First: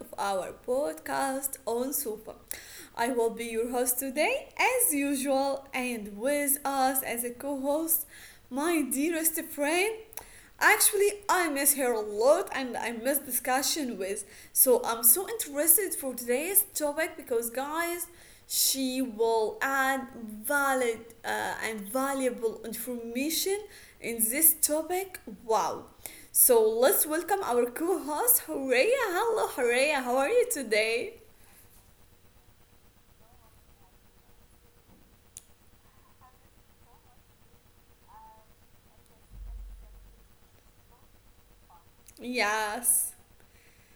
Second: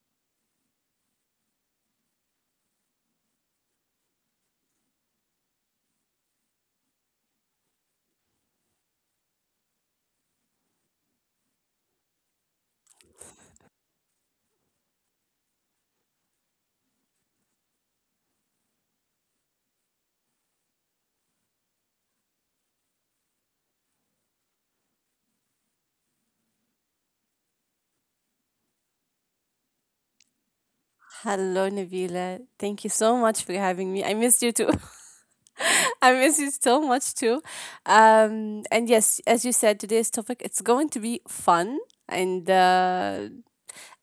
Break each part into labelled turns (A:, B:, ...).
A: of our podcast on Super. I will be your host today, as usual, and with us as a co host, my dearest friend. Actually, I miss her a lot and I miss discussion with. So, I'm so interested for today's topic because, guys, she will add valid and valuable information in this topic. Wow. So let's welcome our co-host Horea. Hello Horea, how are you today?
B: Hello, Nabila. Thank you so much for having me. I missed you too. I miss you so much too. And yes, as you said, today's topic it's going to be fun, and
A: Yes.
B: uh,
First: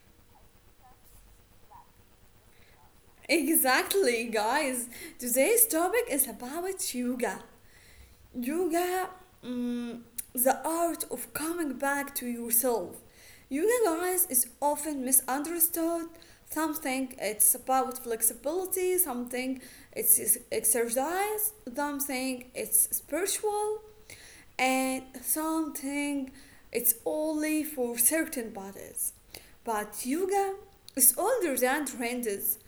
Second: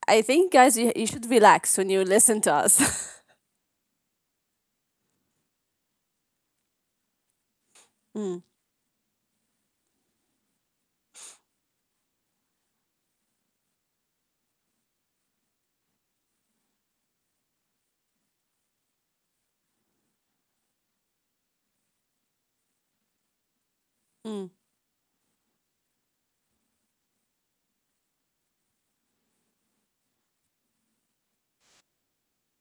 B: I think, guys, you should relax when you listen to us.
A: Exactly, guys. Today's topic is about yoga.
B: mm,
A: Yoga, mm, the art of coming back to yourself. Yoga, guys, is often misunderstood. Some think it's about flexibility, some think it's exercise, some think it's spiritual,
B: mm,
A: and some think it's only for certain bodies. But yoga is older than trends,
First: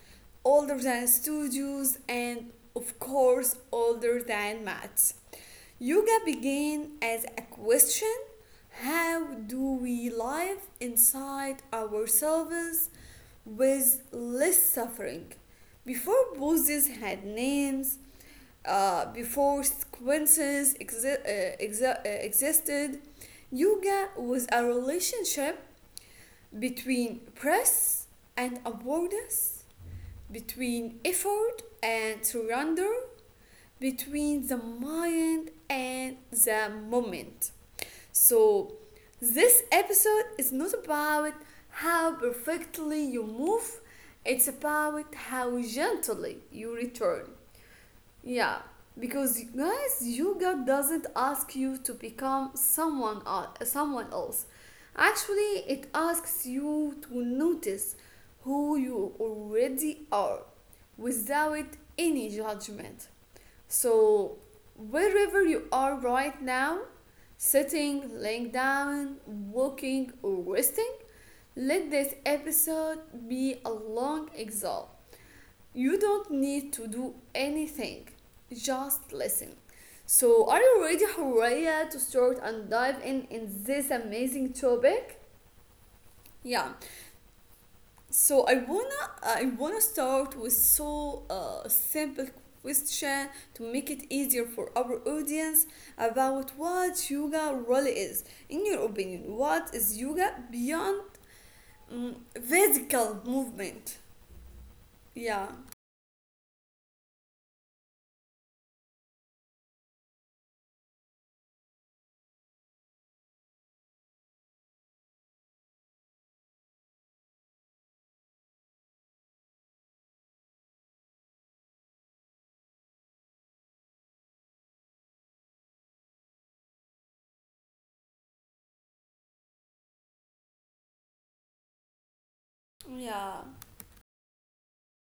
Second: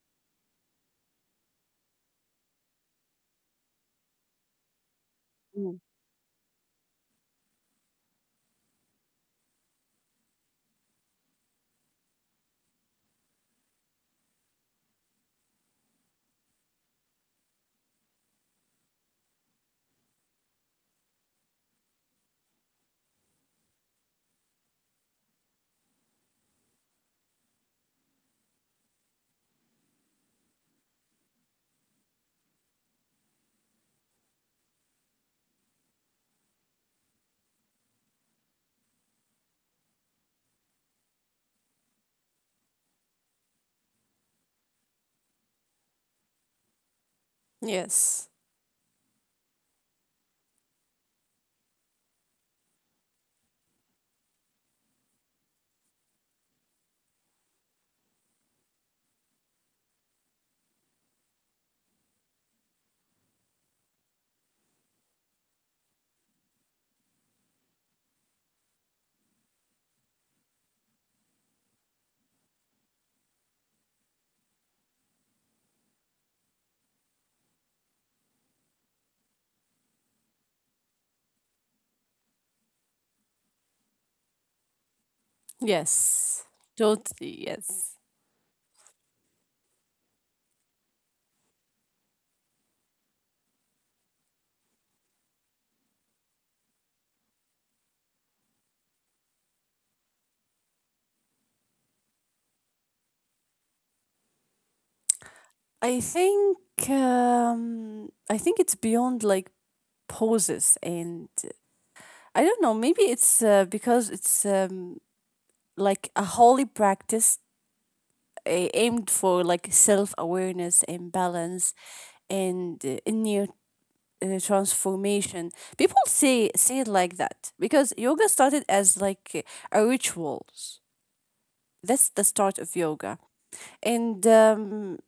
A: older than studios, and of course, older than mats.
B: mm.
A: Yoga began as a question, how do we live inside ourselves with less suffering? Before poses had names, before sequences existed, yoga was a relationship between press and awareness, between effort and surrender, between the mind and the moment. So, this episode is not about how perfectly you move, it's about how gently you return.
B: Yes,
A: Yeah, because guys, yoga doesn't ask you to become someone else. Actually, it asks you to notice who you already are without any judgment. So, wherever you are right now, sitting, laying down, walking, or resting, let this episode be a long exhale. You don't need to do anything, just listen. So, are you ready, Horea, to start and dive in this amazing topic?
B: yes,
A: Yeah,
B: totally yes.
A: so I wanna start with so simple question to make it easier for our audience about what yoga really is. In your opinion, what is yoga beyond mm, physical movement? Yeah,
B: I think I think it's beyond like poses, and I don't know. Maybe it's because it's like a holy practice aimed for like self-awareness and balance and inner transformation. People say it like that because yoga started as like a rituals. That's the start of yoga.
A: yeah,
B: And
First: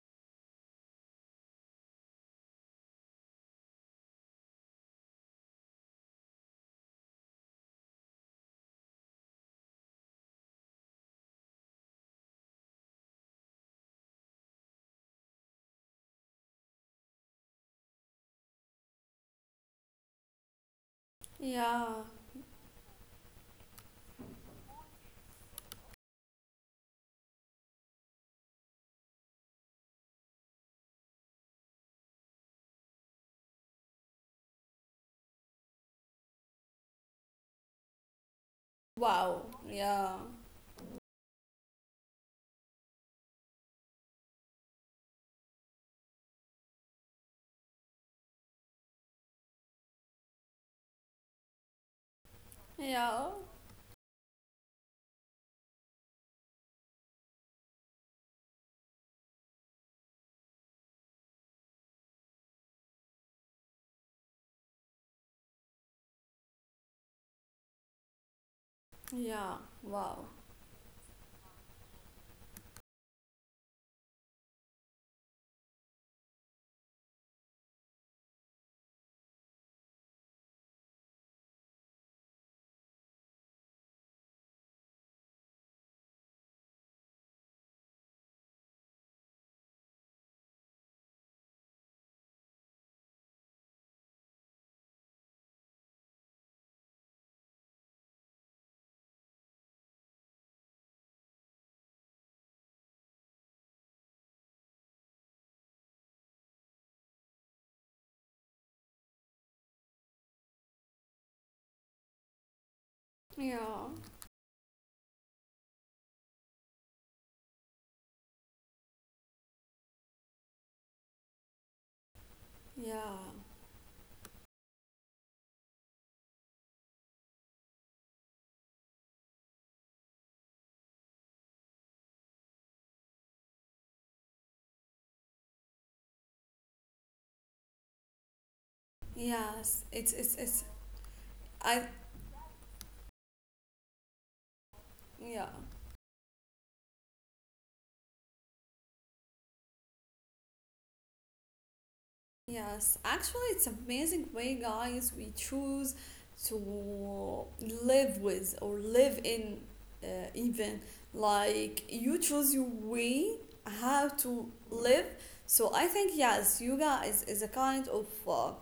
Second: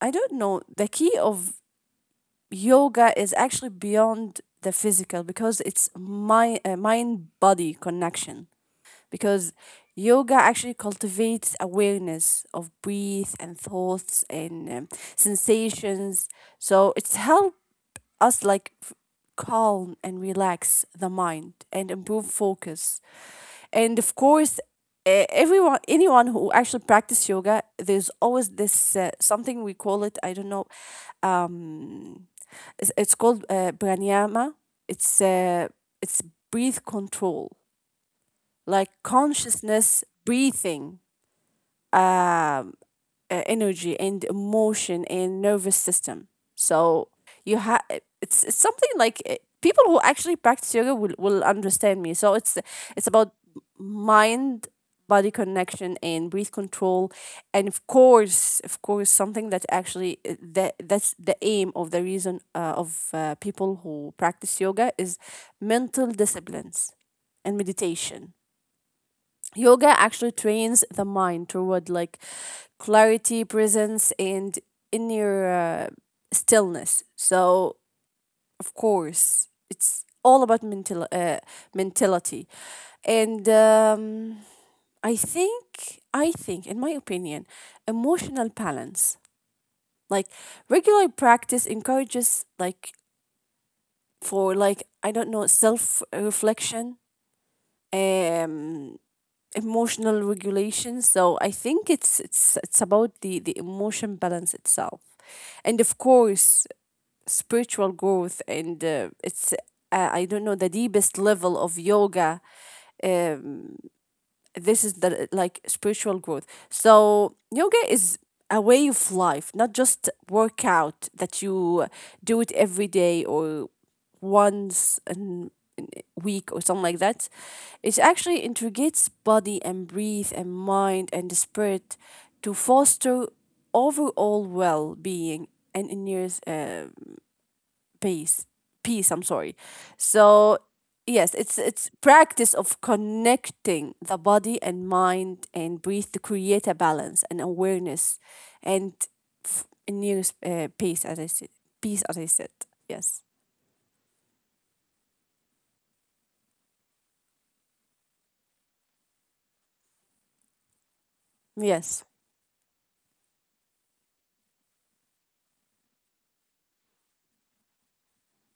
B: I don't know, the key of yoga is actually beyond the physical because it's my mind body connection, because yoga actually cultivates awareness of breath and thoughts and sensations, so it's help us calm and relax the mind and
A: yeah.
B: improve focus. And of course everyone, anyone who actually practice yoga, there's always this something we call it, I don't know, um it's called pranayama. It's uh, it's breath control, like
A: Wow.
B: consciousness
A: Yeah,
B: breathing, um, energy and emotion and nervous system. So you have it's something like people who actually practice yoga will understand me. So it's about
A: yeah,
B: mind body connection and breath control. And of course something that actually that's the aim of the reason of people who practice yoga is mental disciplines and meditation.
A: yeah.
B: Yoga
A: Wow.
B: actually trains the mind toward like clarity, presence and inner stillness, so of course it's all about mentality. And um, i think i think in my opinion, emotional balance, like regular practice encourages like, for like, I don't know, self reflection, um emotional regulation, so I think it's about the emotion balance itself. And of course spiritual growth, and it's, I don't know, the deepest level of yoga. um
A: Yeah,
B: this is the like spiritual growth. So yoga is a way of life, not just workout that you do it every day
A: yeah.
B: or once in week or something like that. It actually integrates body and breath and mind and the spirit to foster overall well being and inner peace. Peace, I'm sorry.
A: Yes, it's it's
B: So
A: it's.
B: yes, it's
A: I
B: practice of connecting the body and mind
A: Yeah.
B: and breathe to create a balance and awareness and inner peace, as I said. Peace, as I said.
A: Yes,
B: Yes.
A: actually, it's amazing way, guys, we choose to live with or live in, uh, even like
B: Yes.
A: you choose your way how to live. So I think yes, yoga is a kind of uh,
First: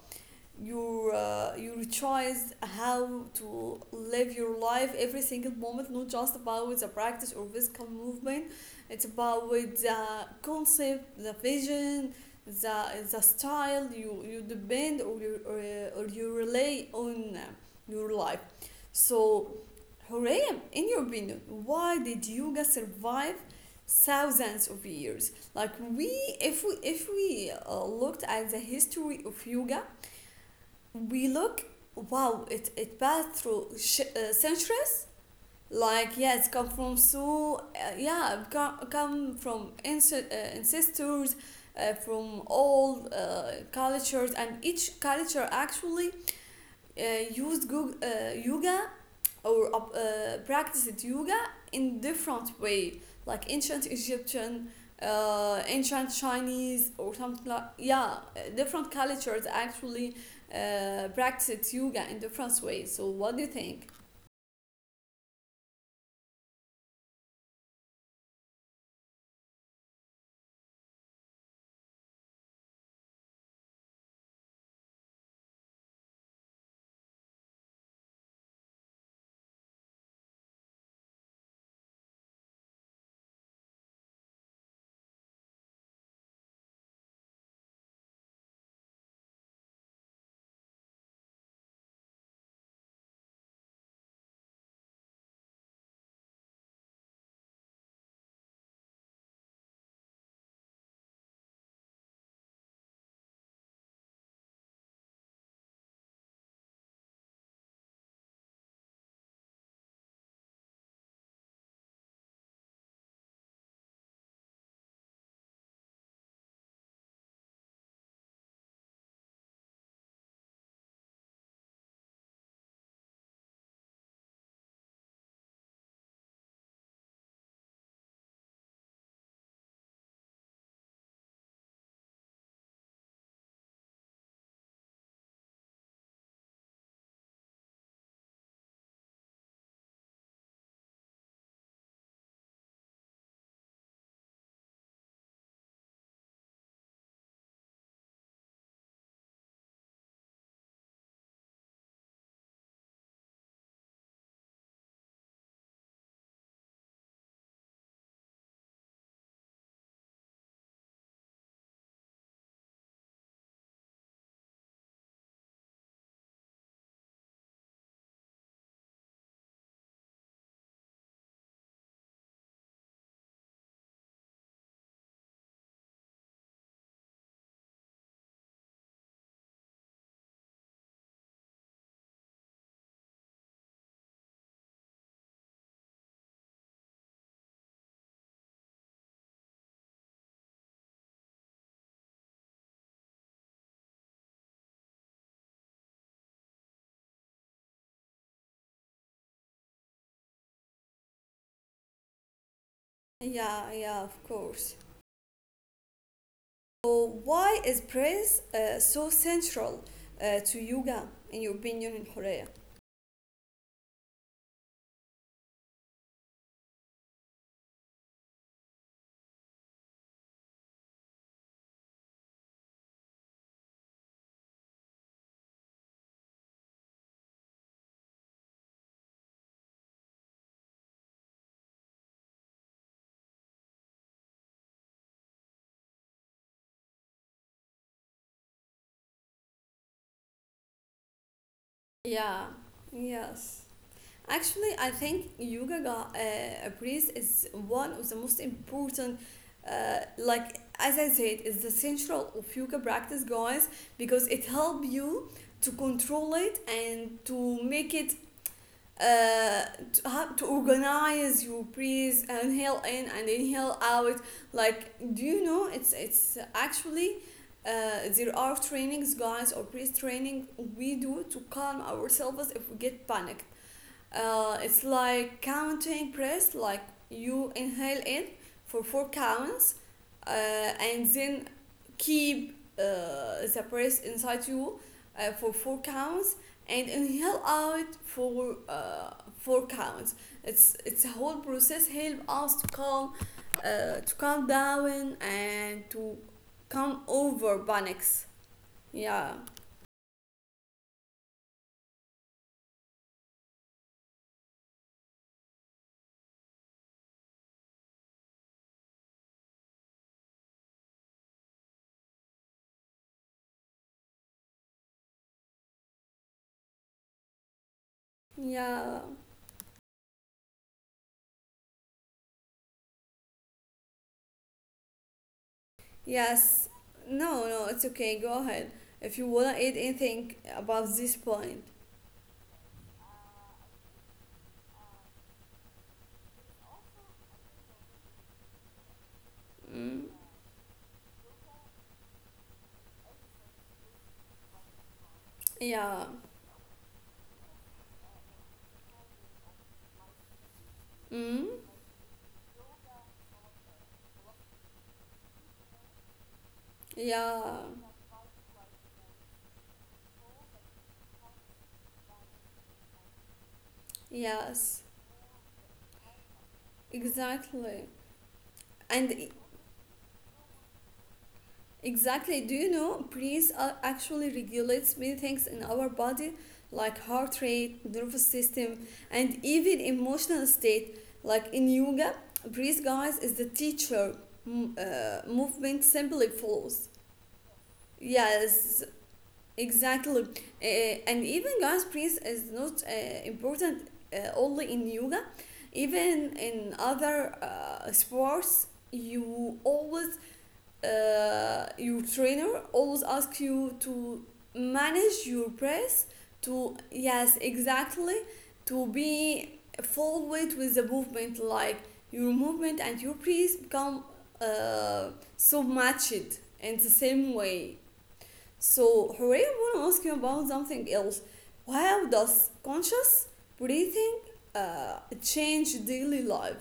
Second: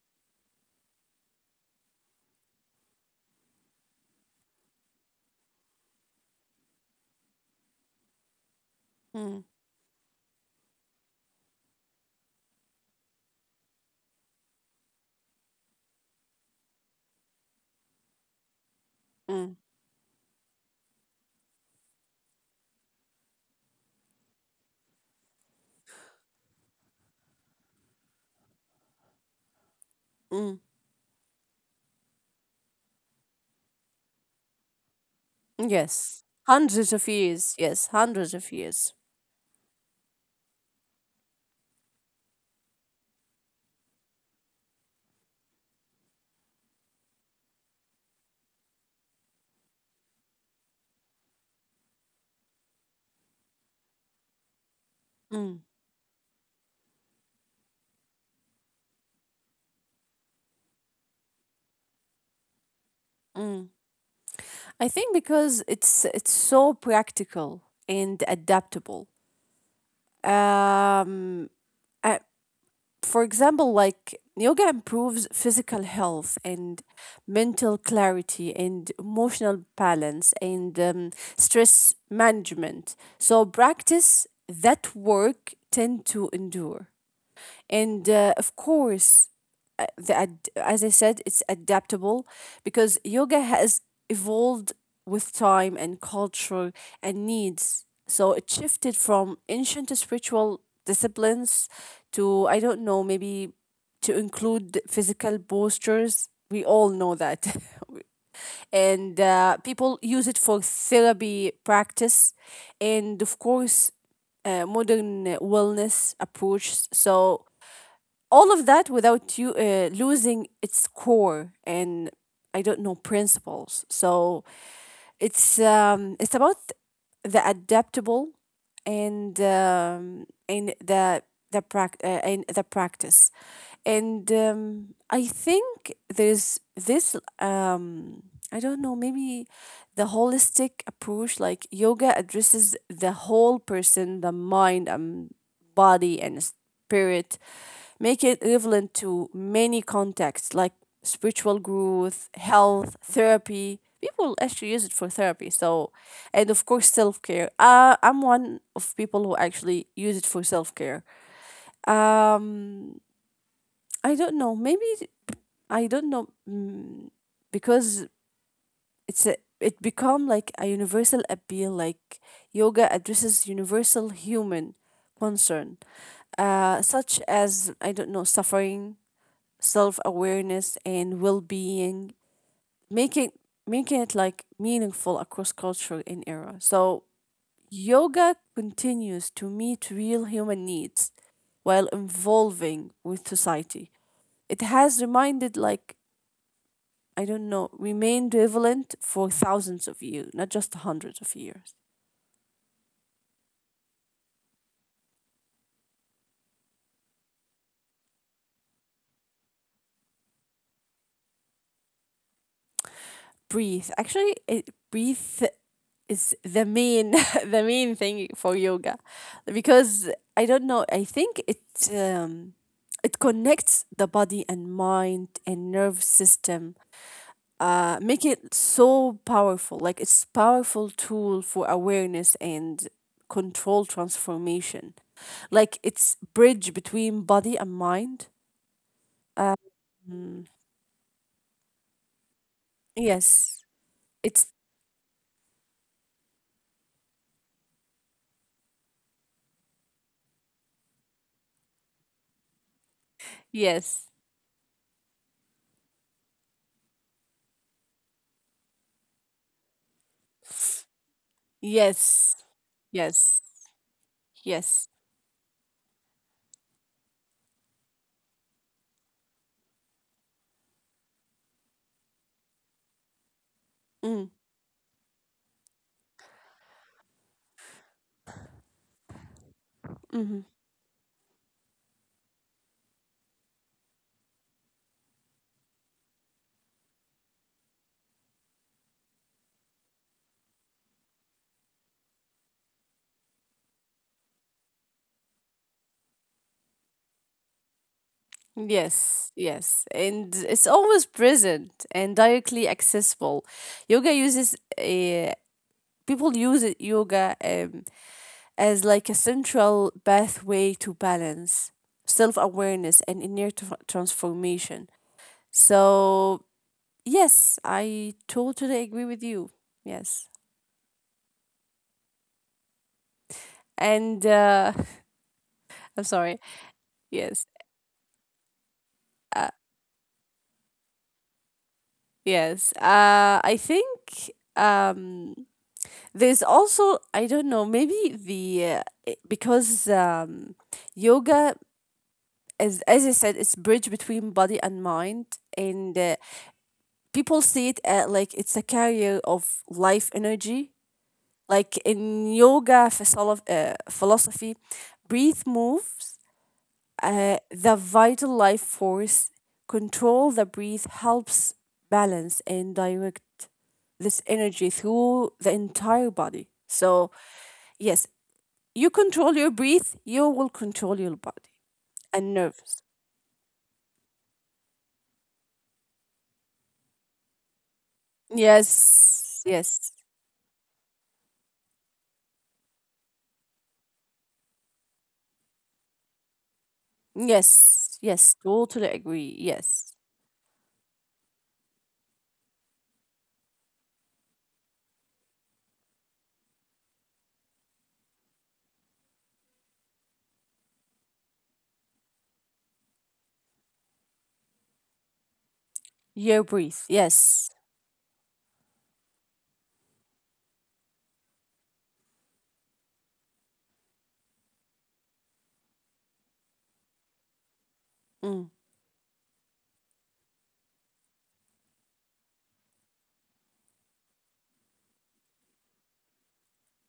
A: your uh, your choice how to live your life every single moment, not just about the practice or physical movement. It's
B: Mm,
A: about the concept, the vision, the the style you depend or or you rely on your life.
B: mm,
A: So Horeem, in your opinion, why did yoga survive thousands of years? Like, we if we if we looked at the history of yoga,
B: mm.
A: we look, wow, it passed through centuries. Like,
B: Yes,
A: yes, come
B: hundreds
A: from
B: of years.
A: so
B: Yes, hundreds
A: yeah,
B: of
A: come,
B: years.
A: come from ance- uh, ancestors, from all cultures, and each culture actually uh, used yoga, or practiced yoga in different way, like ancient Egyptian,
B: Mm,
A: ancient Chinese or something like, yeah, different cultures actually practiced yoga in different ways. So what do you
B: mm.
A: think?
B: I think because it's so practical and adaptable. Um, uh, for example, like yoga improves physical health and mental clarity and emotional balance and stress management. So practice that work tend to endure. And of course, as I said, it's adaptable because yoga has evolved with time and culture and needs. So it shifted from ancient spiritual disciplines to, I don't know, maybe to include physical postures. We all know that. And people use it for therapy practice and, of course, modern wellness approach. So all of that without you losing its core and I don't know principles. So it's about the adaptable and the prac- and the practice. And I think there's this I don't know, maybe the holistic approach, like yoga addresses the whole person, the mind and body and spirit, make it relevant to many contexts like spiritual growth, health, therapy. People actually use it for therapy. So, and of course, self care. I'm one of people who actually use it for self care. Um, I don't know. Maybe I don't know mm, Because it become like a universal appeal. Like yoga addresses universal human concern, such as I don't know suffering, self awareness and well being, making making it like meaningful across culture and era. So yoga continues to meet real human needs while evolving with society. It has remained like I don't know, remained relevant for thousands of years, not just hundreds of years.
A: Yeah, yeah, of course. So why is praise so central to yoga in your opinion, in Korea?
B: Breathe. Actually, it breathe is the main the main thing for yoga because I don't know I think um, it connects the body and mind and nerve system, make it so powerful, like it's powerful tool for awareness and control transformation, like it's bridge between body and mind. um, mm,
A: Yeah,
B: yes,
A: yes.
B: it's.
A: Actually, I think breath is one of the most important, like as I said, is the central of yoga practice, guys,
B: Yes.
A: because it help you to control it and to make it uh to organize your breath,
B: yes
A: inhale in and
B: yes
A: inhale out.
B: yes
A: Like, do you know, it's actually there are trainings, guys, or breath training we do to calm ourselves if we get panicked.
B: Mm,
A: It's like counting press. Like, you inhale in for four counts,
B: mm-hmm.
A: and then keep the breath inside you for four counts, and inhale out for four counts. It's a whole process, help us to calm, to calm down and to come over panics.
B: Yes,
A: Yeah,
B: yes. And it's always present and directly accessible. Yoga uses people use it- yoga as like a central pathway to balance, self-awareness and inner transformation. So, yes, I totally
A: yeah.
B: agree with you. Yes. And I'm sorry.
A: Yes.
B: Yes.
A: No, no, it's okay. Go ahead. If you
B: Uh,
A: wanna add anything about this point.
B: yes. I think there's also, I don't know, maybe because
A: Mm,
B: yoga, as I said, it's bridge between body and mind, and
A: yeah.
B: people see it like it's a carrier of life energy.
A: Mm,
B: Like in philosophy, breathe moves
A: yeah.
B: the vital life force. Control the breath helps balance and direct this energy
A: Yes.
B: through the entire body. So
A: Exactly.
B: yes, you
A: And
B: control your breath, you will control your body and
A: exactly. Do you
B: nerves.
A: know, breeze actually regulates many things in our body, like heart rate, nervous system, and
B: Yes,
A: even
B: yes,
A: emotional state. Like in yoga, breeze, guys, is the teacher. Movement simply flows.
B: yes, yes.
A: Yes,
B: Totally agree. Yes,
A: exactly. And even God's praise is not important only in yoga, even in other sports. Your trainer always asks you to manage your press.
B: your breath.
A: Yes,
B: Yes.
A: exactly, to be forward with the movement, like your movement and your press become uh, so matched in the same way.
B: Mm,
A: So, Hooray, I want to ask you about something else. How does conscious breathing change daily life?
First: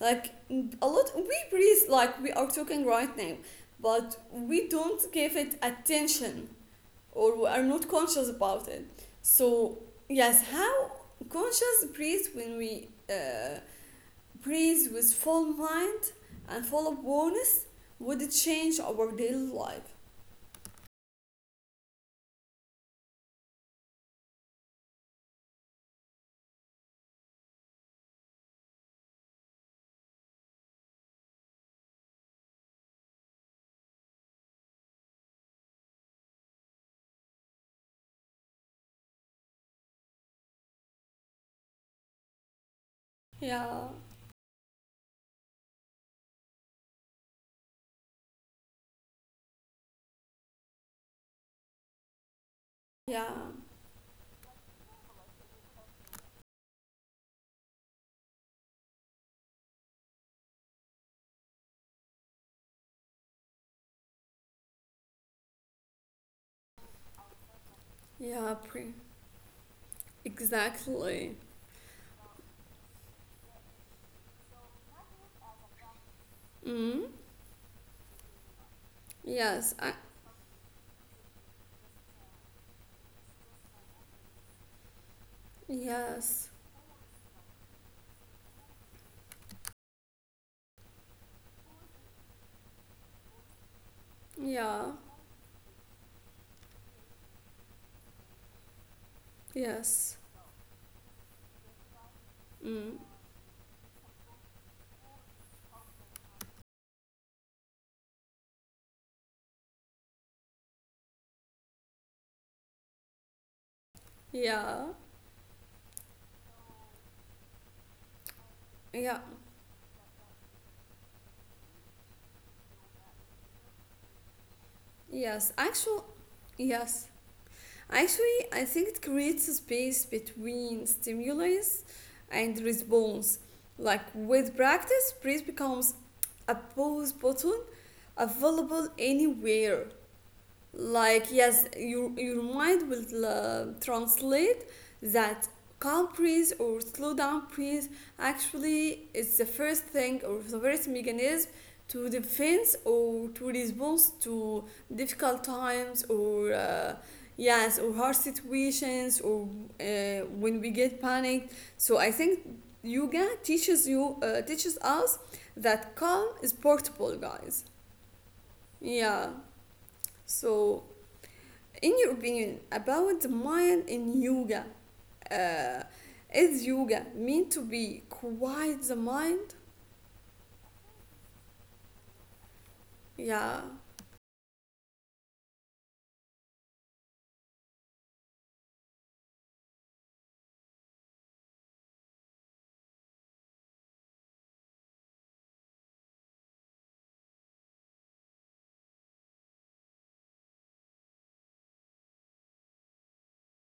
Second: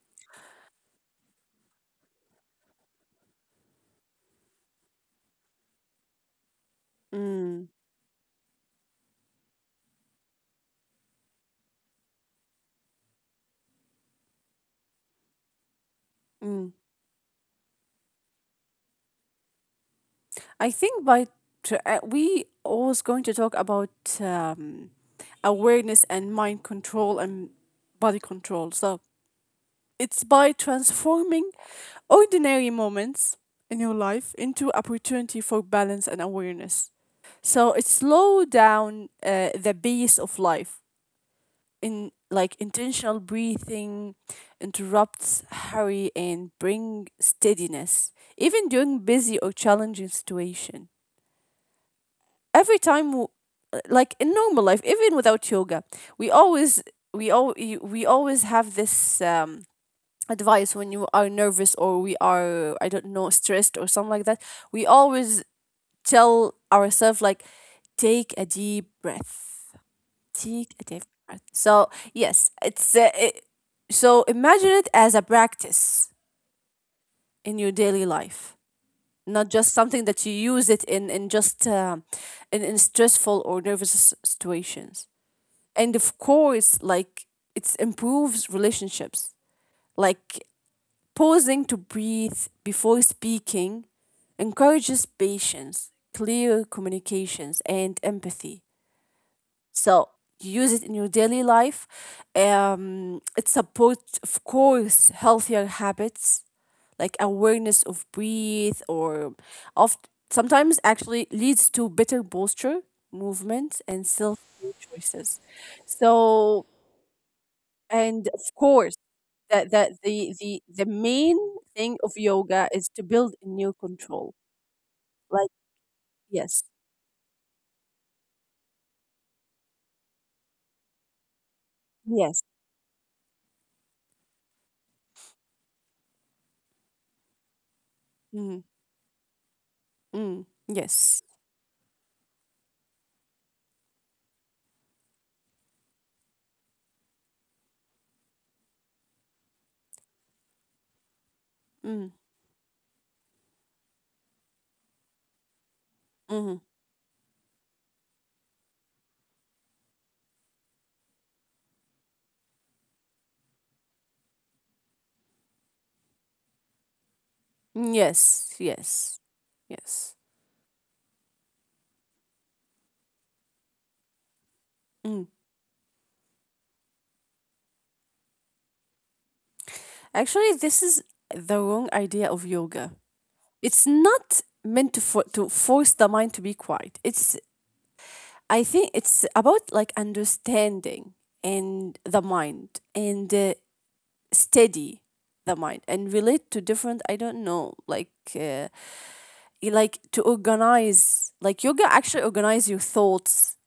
A: Like, a lot, we breathe like we are talking right now, but we don't give it attention or we are
B: mm,
A: not conscious about it. So, yes, how conscious breathe when we breathe with full mind and
B: mm.
A: full awareness would it change our daily life?
B: I think by we always going to talk about um, awareness and mind control and body control. So it's by transforming ordinary moments in your life into opportunity for balance and awareness. So it slow down the pace of life in like intentional
A: Yeah,
B: breathing interrupts hurry and bring steadiness even during busy or challenging situation. Every time
A: yeah.
B: w- like in normal life, even without yoga, we always we all we always have this advice when you are nervous or we are I don't know stressed or something like that, we always tell ourselves like take
A: Yeah,
B: a deep breath, take a deep
A: exactly.
B: breath. So yes, so imagine it as a practice
A: Mm?
B: in your daily life, not
A: Yes,
B: just something that you use it in in stressful or situations. And of
A: yes,
B: course, like it improves relationships, like pausing to breathe before speaking
A: yeah,
B: encourages patience, clear communications, and empathy.
A: yes,
B: So you use it in your daily life.
A: mm,
B: It supports, of course, healthier habits, like awareness of breathe or of sometimes actually leads to better posture, movement, and self
A: yeah,
B: choices. So and of course
A: yeah,
B: the main thing of yoga is to build a new control,
A: yes.
B: like
A: Actually,
B: yes.
A: yes. Actually, I think it creates a space between stimulus
B: yes
A: and response. Like, with practice, praise becomes a pause button
B: mm,
A: available anywhere.
B: mm,
A: Like,
B: yes
A: yes, your mind will translate that calm breeze or slow down breeze actually is the first thing, or the first mechanism, to
B: mm,
A: defense or to response to difficult times, or
B: mm,
A: yes, or hard situations, or uh, when we get panicked. So I think yoga teaches us that calm is portable, guys.
B: yes yes
A: Yeah.
B: yes
A: So, in your opinion, about the mind in yoga,
B: mm.
A: uh, is yoga meant to be quiet the mind?
B: Actually this is the wrong idea of yoga.
A: Yeah,
B: It's not meant to for, to force the mind to be quiet. It's, I think it's about like understanding and the mind, and steady the mind and relate to different, I don't know, like to organize, like yoga actually organize your thoughts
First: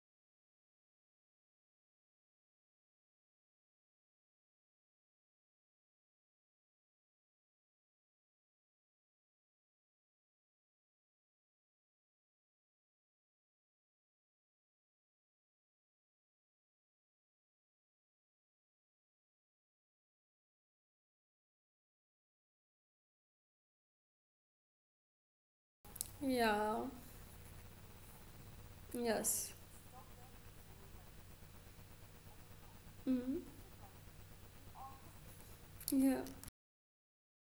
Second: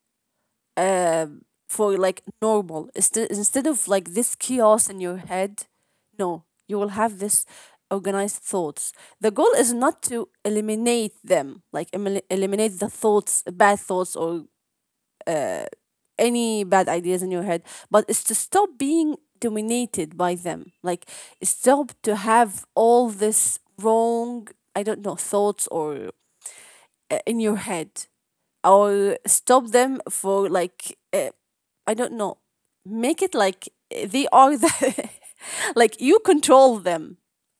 B: uh, for like normal, instead of like this chaos in your head. No, you will have this organized thoughts. The goal is not to eliminate them, like eliminate the thoughts, bad thoughts or any bad ideas in your head, but it's to stop being dominated by them. Like stop to have all this wrong, I don't know, thoughts or
A: yeah,
B: uh, in your head, or
A: yes,
B: stop them for like I don't know, make it
A: mhm,
B: like they are the like you
A: yeah,
B: control them.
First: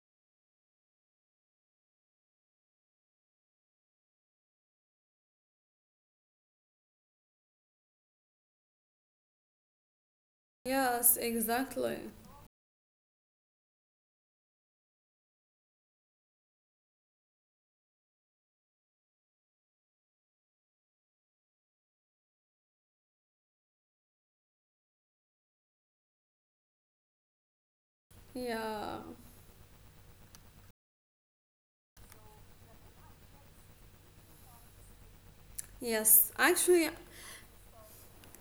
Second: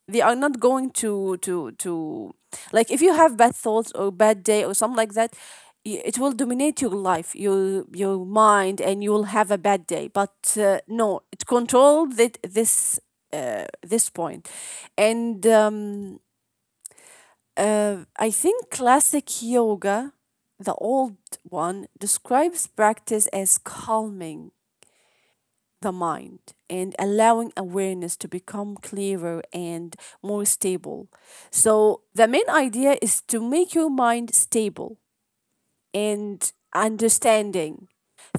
B: They are not going to like, if you have bad thoughts or bad day or something like that, it will dominate your life, your mind, and you will have a bad day. But
A: yes,
B: no, it
A: exactly.
B: controlled it, this this point, and. I think classic yoga, the old one, describes practice as calming the mind and allowing awareness to become
A: Yeah,
B: clearer and more stable. So, the main idea is to make your mind stable
A: yes,
B: and
A: actually,
B: understanding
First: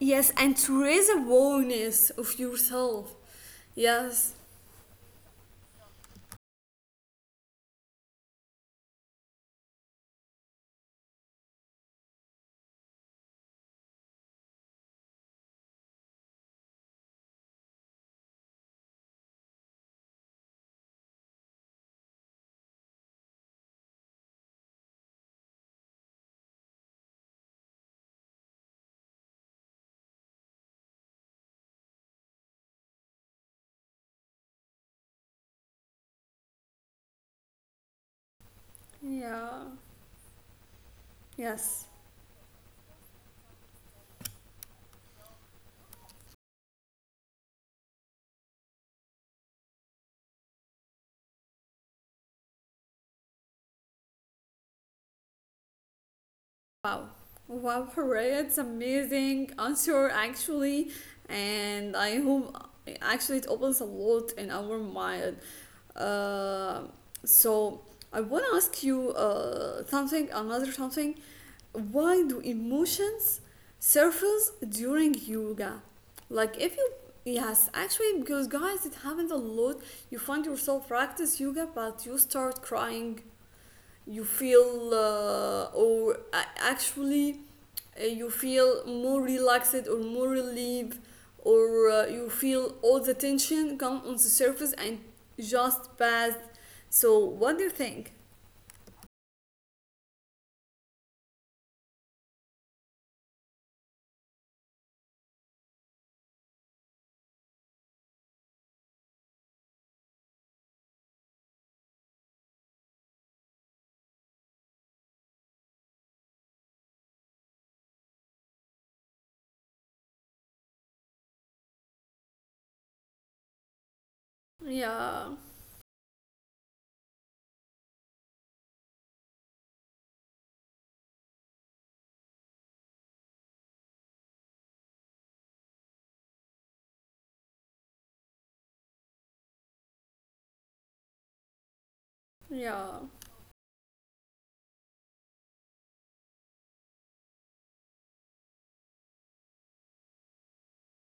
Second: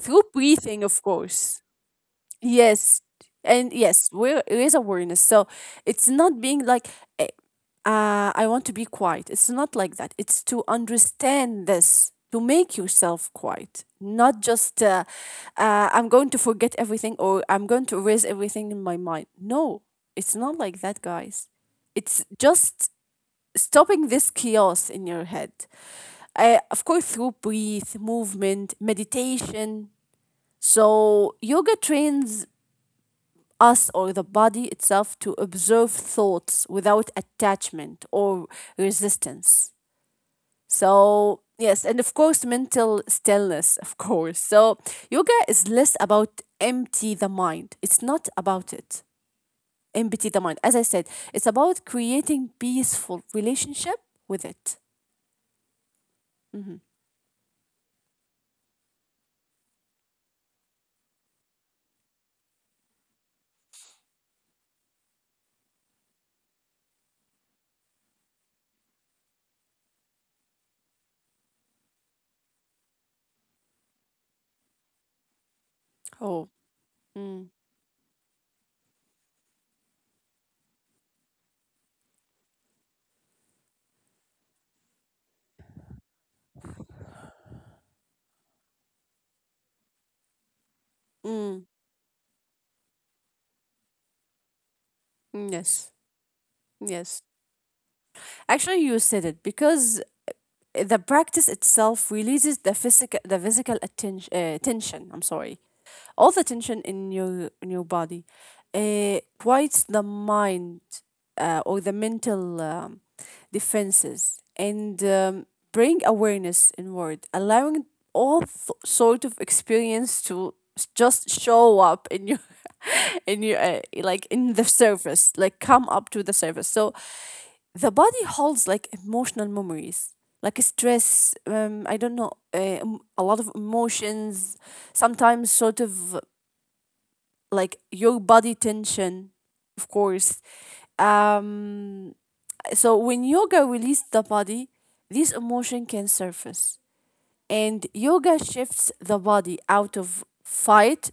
B: through
A: and to
B: breathing, of
A: raise
B: course.
A: awareness of
B: Yes.
A: yourself.
B: And yes,
A: Yes,
B: where there is awareness. So it's not being like, eh, I want to be quiet. It's not like that. It's to understand this, to make yourself quiet, not just, I'm going to forget everything or I'm going to erase everything in my mind. No, it's not like that, guys. It's just stopping this chaos in your head. Of course, through breathe, movement, meditation. So yoga trains us or the body itself to observe thoughts without attachment or
A: yeah,
B: resistance. So,
A: yes.
B: yes, and of course, mental stillness, of course. So, yoga is less about empty the mind, it's not about it. Empty the mind. As I said, it's about creating peaceful relationship with it. hmm
A: Wow. Wow, Hooray, it's amazing answer actually. And I hope actually it opens a lot in our mind. Uh, so I want to ask you something, another something. Why do emotions surface during yoga?
B: Oh,
A: Like if you.
B: mm,
A: Yes, actually, because guys, it happens a lot. You find yourself practice yoga, but you start crying, you feel, or actually you feel more relaxed or more relieved,
B: mm,
A: or you feel all the tension come on the surface and just
B: yes,
A: pass. So
B: yes.
A: what do you think?
B: Actually, you said it because the practice itself releases tension. I'm sorry, all the tension in your body quiets the mind, or the mental defenses, and bring awareness inward, allowing sort of experience to just show up in your in your like in the
A: Yeah,
B: surface, like come up to the surface. So the body holds like emotional memories, like stress, I don't know, a lot of emotions, sometimes sort of like your body tension, of course. um
A: yeah,
B: so when yoga releases the body, this emotion can surface, and yoga shifts the body out of fight,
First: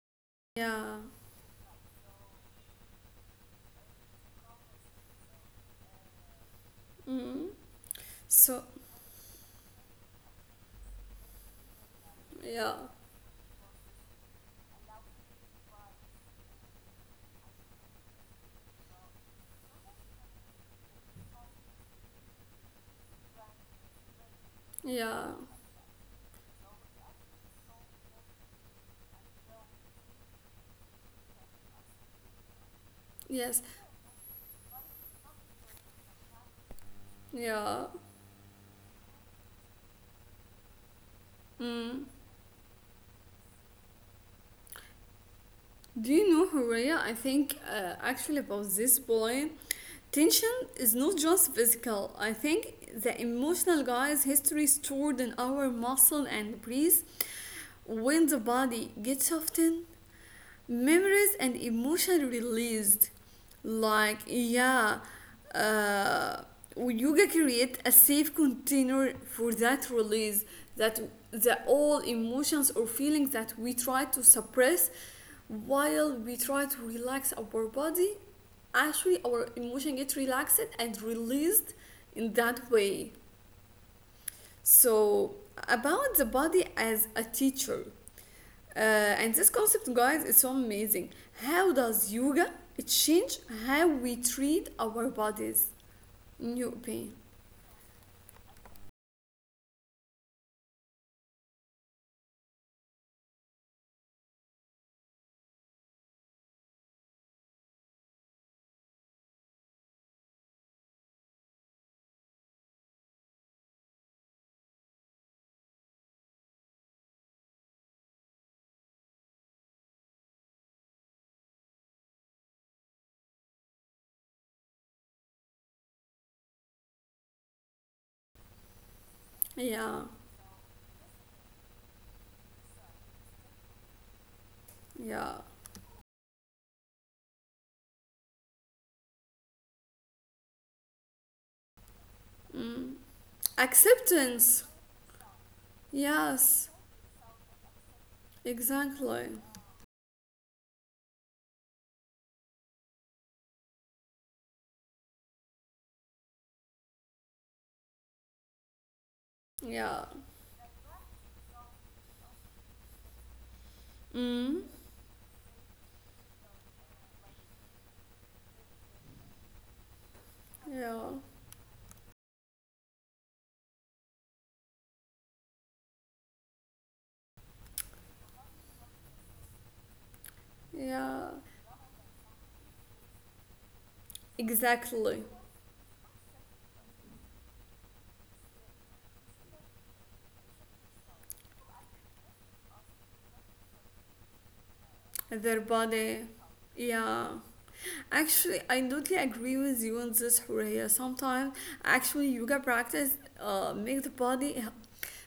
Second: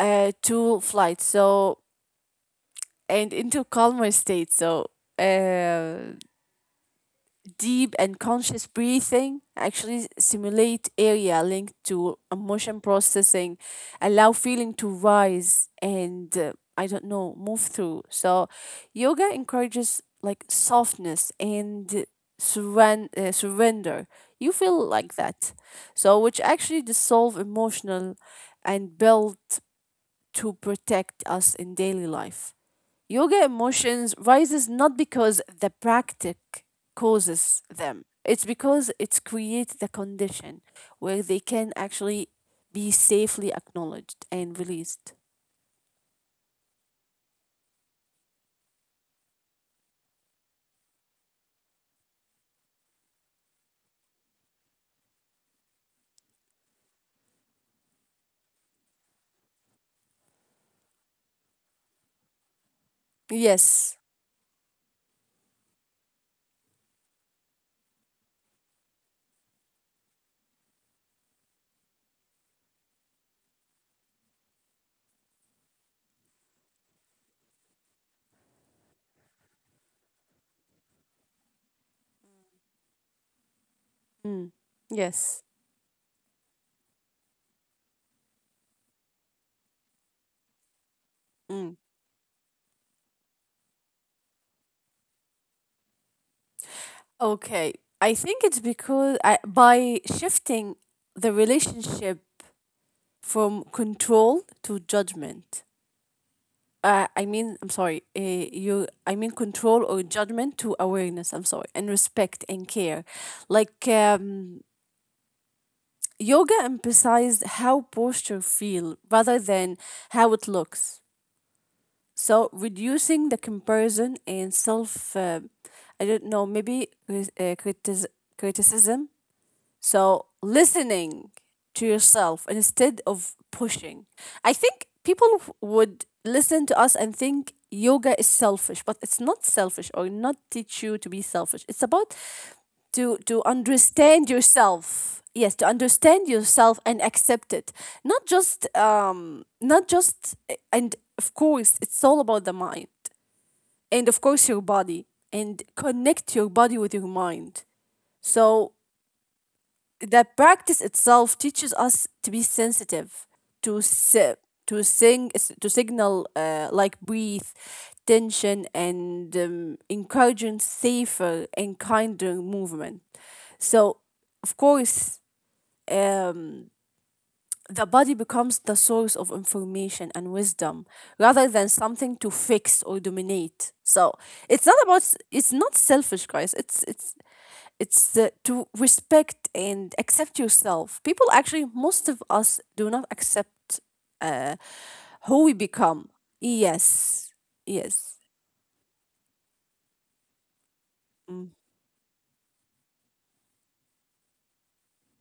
B: to
A: yeah.
B: flight, so, and into calmer state. So uh
A: Mm.
B: deep and
A: So,
B: conscious breathing actually simulate area linked to
A: yeah,
B: emotion processing, allow feeling to rise and I don't know, move through. So, yoga encourages like softness and surrender. You feel like
A: yeah,
B: that. So, which actually dissolve emotional and build to protect us in daily life. Yoga
A: yes,
B: emotions rises not because the practice causes
A: yeah,
B: them. It's because it creates the condition where they can
A: mm.
B: actually be safely acknowledged and released.
A: Do you know, Horea, I think, actually, about this point, tension is not just physical. I think the emotional, guys, history stored in our muscle and breeze. When the body gets softened, memories and emotion released.
B: Yes.
A: Like, yeah, uh, yoga create a safe container for that release, that the all emotions or feelings that we try to suppress, while we try to relax our body, actually our emotion get relaxed and released in that way.
B: Mm.
A: So,
B: Yes.
A: about the body as a teacher. Uh, and this concept, guys, is so amazing. How
B: Mm.
A: does yoga change how we treat our bodies? In your opinion?
B: Okay. I think it's because by shifting the relationship from control to judgment, I'm sorry, control or judgment to awareness, I'm sorry, and respect and care. Like, yoga emphasized how posture feel rather than how it looks. So, reducing the comparison and self, I don't know, maybe criticism. Criticism,
A: Yeah,
B: so listening to yourself instead of pushing. I think
A: yeah.
B: people would listen to us and think yoga is selfish, but it's not selfish or not teach you to be selfish. It's about
A: Mm.
B: to understand
A: Acceptance.
B: yourself. Yes, to understand
A: Yes,
B: yourself and accept it. Not just
A: exactly.
B: not just, and of course it's all about the mind, and of course your body, and connect your body with your mind. So
A: Yeah.
B: the practice itself teaches us to be sensitive, to si-
A: Mm.
B: to sing, to signal, like breathe, tension, and encouraging
A: Yeah,
B: safer and kinder movement. So, of course, um, the body becomes the source of information and wisdom
A: yeah.
B: rather than something to fix or dominate. So it's not about s-
A: Exactly.
B: it's not selfish, guys. It's to respect and accept yourself. People actually most of us do not accept uh, who we
A: Their
B: become.
A: body. Yeah.
B: Yes. Yes.
A: Actually, I totally agree with you on this, Horea.
B: Mm.
A: Sometimes, actually, yoga practice make the body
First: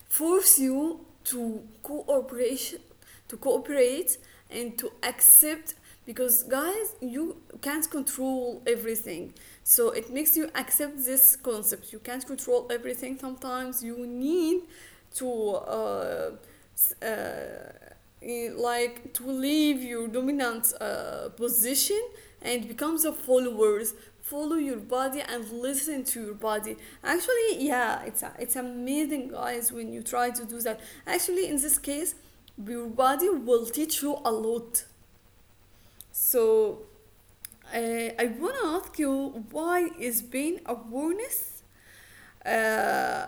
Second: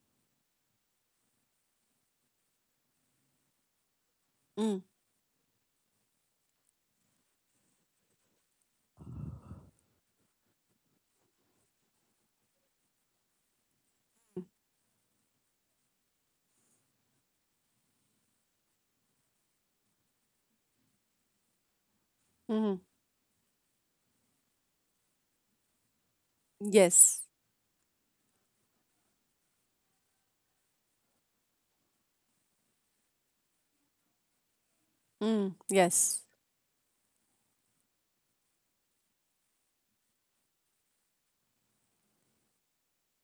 A: force you to cooperate and
B: Mm.
A: to accept, because guys you can't control everything. So it makes you accept this concept, you can't control everything. Sometimes you need to uh, uh, like to leave your dominant position and
B: Mhm.
A: become the followers, follow your body and listen to your body.
B: Yes.
A: Actually, yeah, it's amazing, guys, when you try to do that. Actually, in this case, your body will teach you a lot.
B: Mm. Yes.
A: So I wanna ask you, why is pain awareness uh,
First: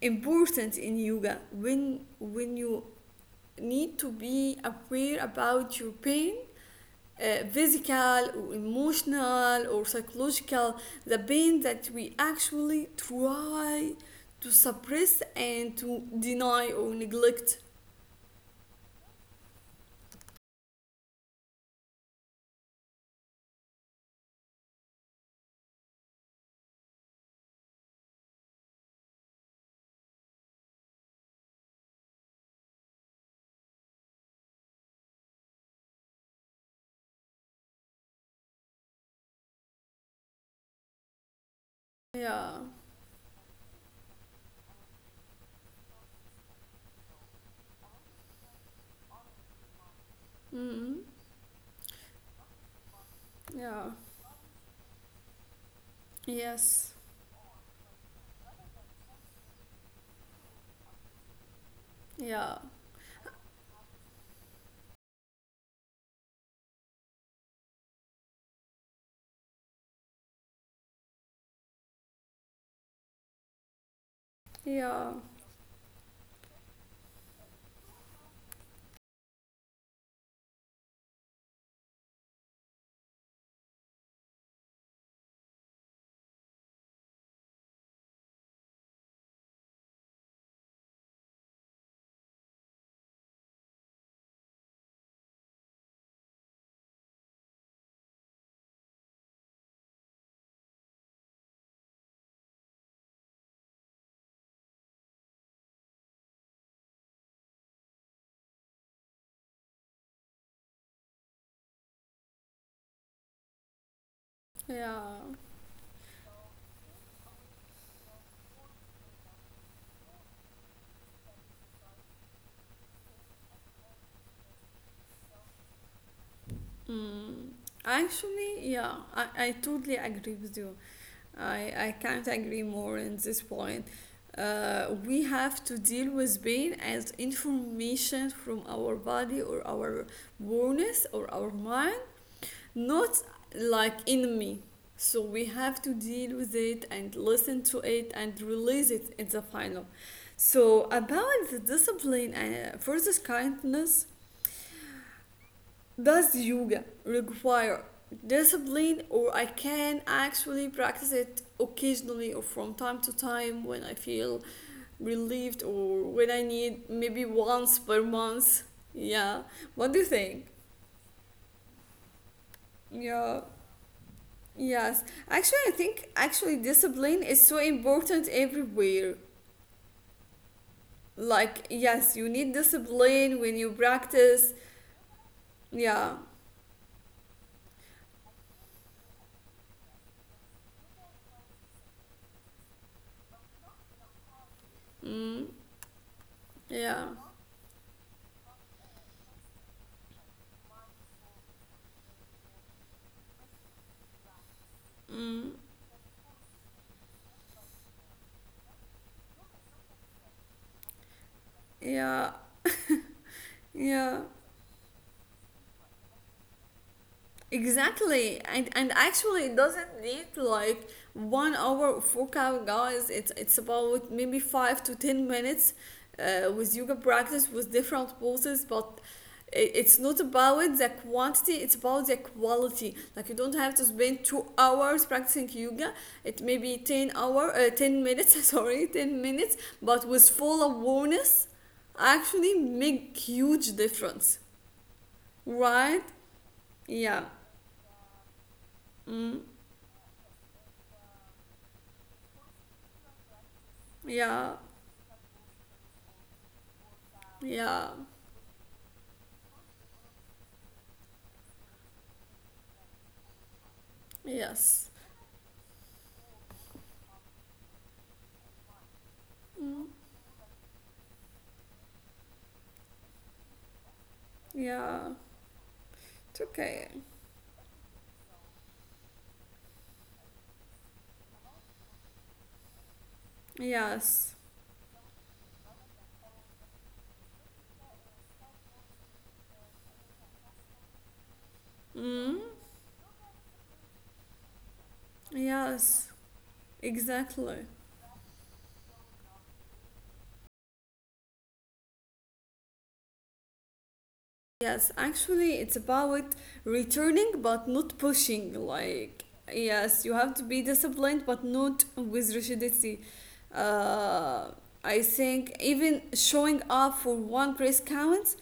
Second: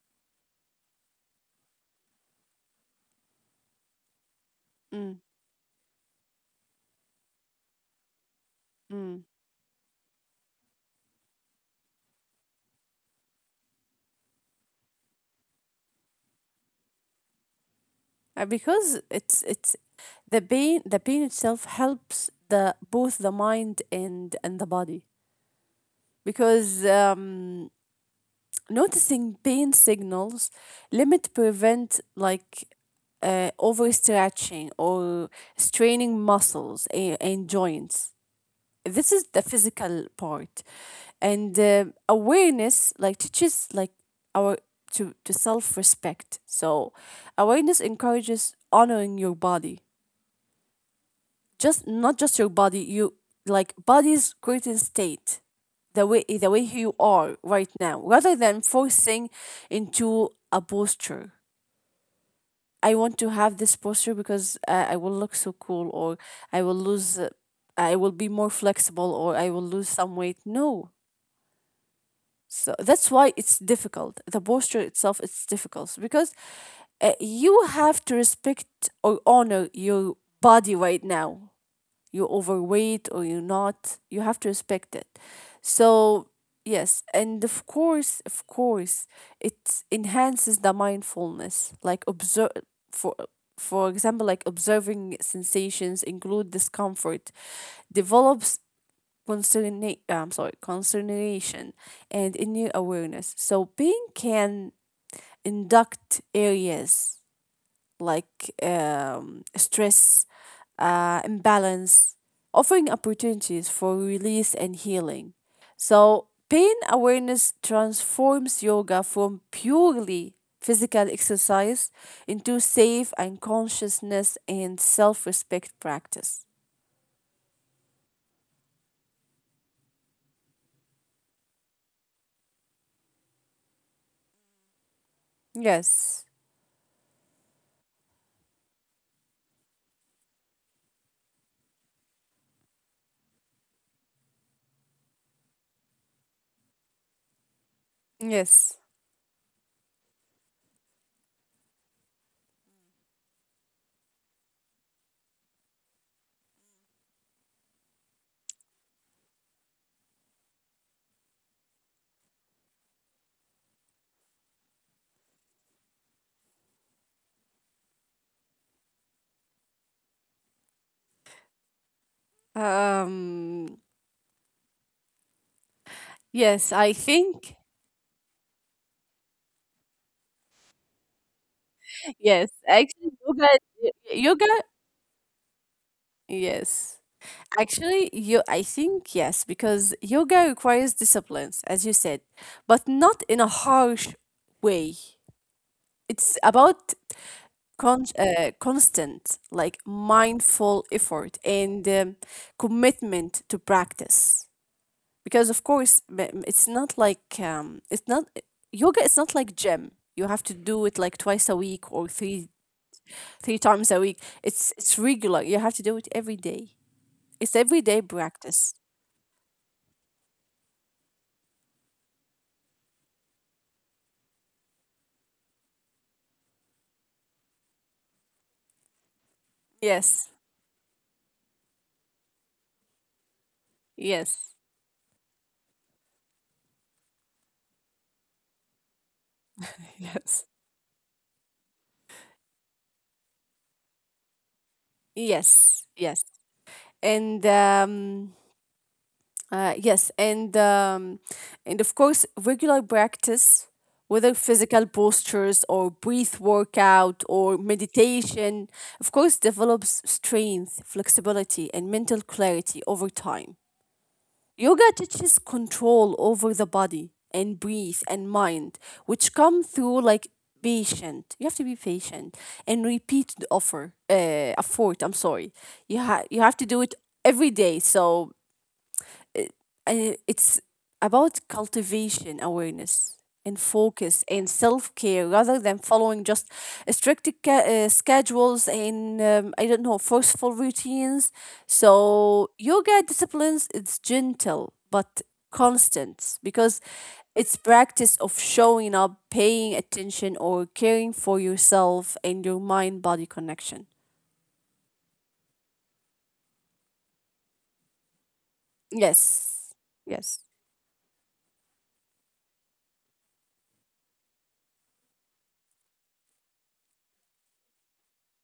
A: important in yoga? When you need to be aware
B: Mm.
A: about your pain, physical or
B: Mm.
A: emotional or psychological, the pain that we actually try to suppress and to deny or neglect.
B: Because it's the pain itself helps the both the mind and the body because noticing pain signals limit prevent like overstretching or straining muscles and, joints. This is the physical part, and
A: Yeah,
B: awareness like teaches like our to self respect. So awareness encourages honoring your body,
A: mm,
B: just not just your body, you like
A: yeah,
B: body's current state, the way you
A: yes,
B: are right now, rather than forcing into a posture.
A: yeah,
B: I want to have this posture because I will look so cool, or I will lose I will be more flexible, or I will lose some weight. No, so that's why it's difficult, the posture
A: yeah,
B: itself it's difficult because you have to respect or honor your body right now. You're overweight or you're not. You have to respect it. So, yes, and of course, it enhances the mindfulness. Like observe for for example, like observing sensations, include discomfort, develops concern, I'm sorry, concernation and a new awareness. So being can induct areas like stress, imbalance, offering opportunities for release and
A: yeah,
B: healing. So, pain awareness transforms yoga from purely physical exercise into safe and consciousness and self respect practice.
A: mm. Actually, yeah, I totally agree with you. I can't agree more in this point. We
B: Yes,
A: have to deal with pain as information from our body, or our awareness, or our mind, not like enemy. So we have to
B: yes.
A: deal with it and listen to it and release it in the final. So about the discipline and versus kindness, does yoga require discipline, or I can actually practice it occasionally or from time to time when I feel relieved or when I need maybe once per month? Yeah, what do you think?
B: Um,
A: Yeah, yes.
B: yes, I
A: Actually, I
B: think.
A: think actually discipline is so important everywhere.
B: Yes, actually,
A: Like, yes, you need
B: yoga,
A: discipline when you practice.
B: yes.
A: Yeah,
B: Actually, I think yes, because yoga requires disciplines, as you said, but not in a harsh way. It's
A: mm,
B: about
A: yeah,
B: constant, like mindful effort and commitment to practice. Because of course,
A: mm,
B: it's not like it's not yoga. It's not like gym. You have to do it like twice a week or three
A: yeah,
B: three times a week. It's
A: yeah.
B: it's regular. You have to do it every day. It's everyday practice.
A: Exactly, and actually, it doesn't need like 1 hour of workout, guys. It's about maybe 5 to 10 minutes with yoga practice with different poses, but
B: Yes.
A: it's not about the quantity; it's about the quality. Like you don't have to
B: Yes,
A: spend 2 hours practicing yoga. It may be 10 minutes. Sorry, 10 minutes, but
B: yes,
A: with full awareness, actually make huge difference,
B: yes, yes,
A: right?
B: and
A: Yeah.
B: um,
A: Mm.
B: yes, and and of course, regular practice, whether
A: Yeah,
B: physical postures or breath workout or
A: yeah,
B: meditation, of course, develops strength, flexibility, and mental clarity over time. Yoga
A: yes.
B: teaches control over the body and breath and mind, which come through
A: Mm,
B: like patient. You have to be patient and repeat the effort. I'm
A: yeah,
B: sorry. You
A: it's
B: have to do it
A: okay.
B: every day. So it, it's about cultivation awareness and focus
A: Yes.
B: and self-care rather than following just strict schedules and I don't know, forceful routines.
A: Mm,
B: So yoga disciplines, it's gentle but
A: yes,
B: constant because it's
A: exactly.
B: practice of showing up, paying attention, or caring for yourself and your mind body connection.
A: Yes, actually, it's about returning but not pushing. Like,
B: Yes.
A: yes, you have
B: Yes.
A: to be disciplined but not with rigidity. Uh, I think even showing up for one press counts,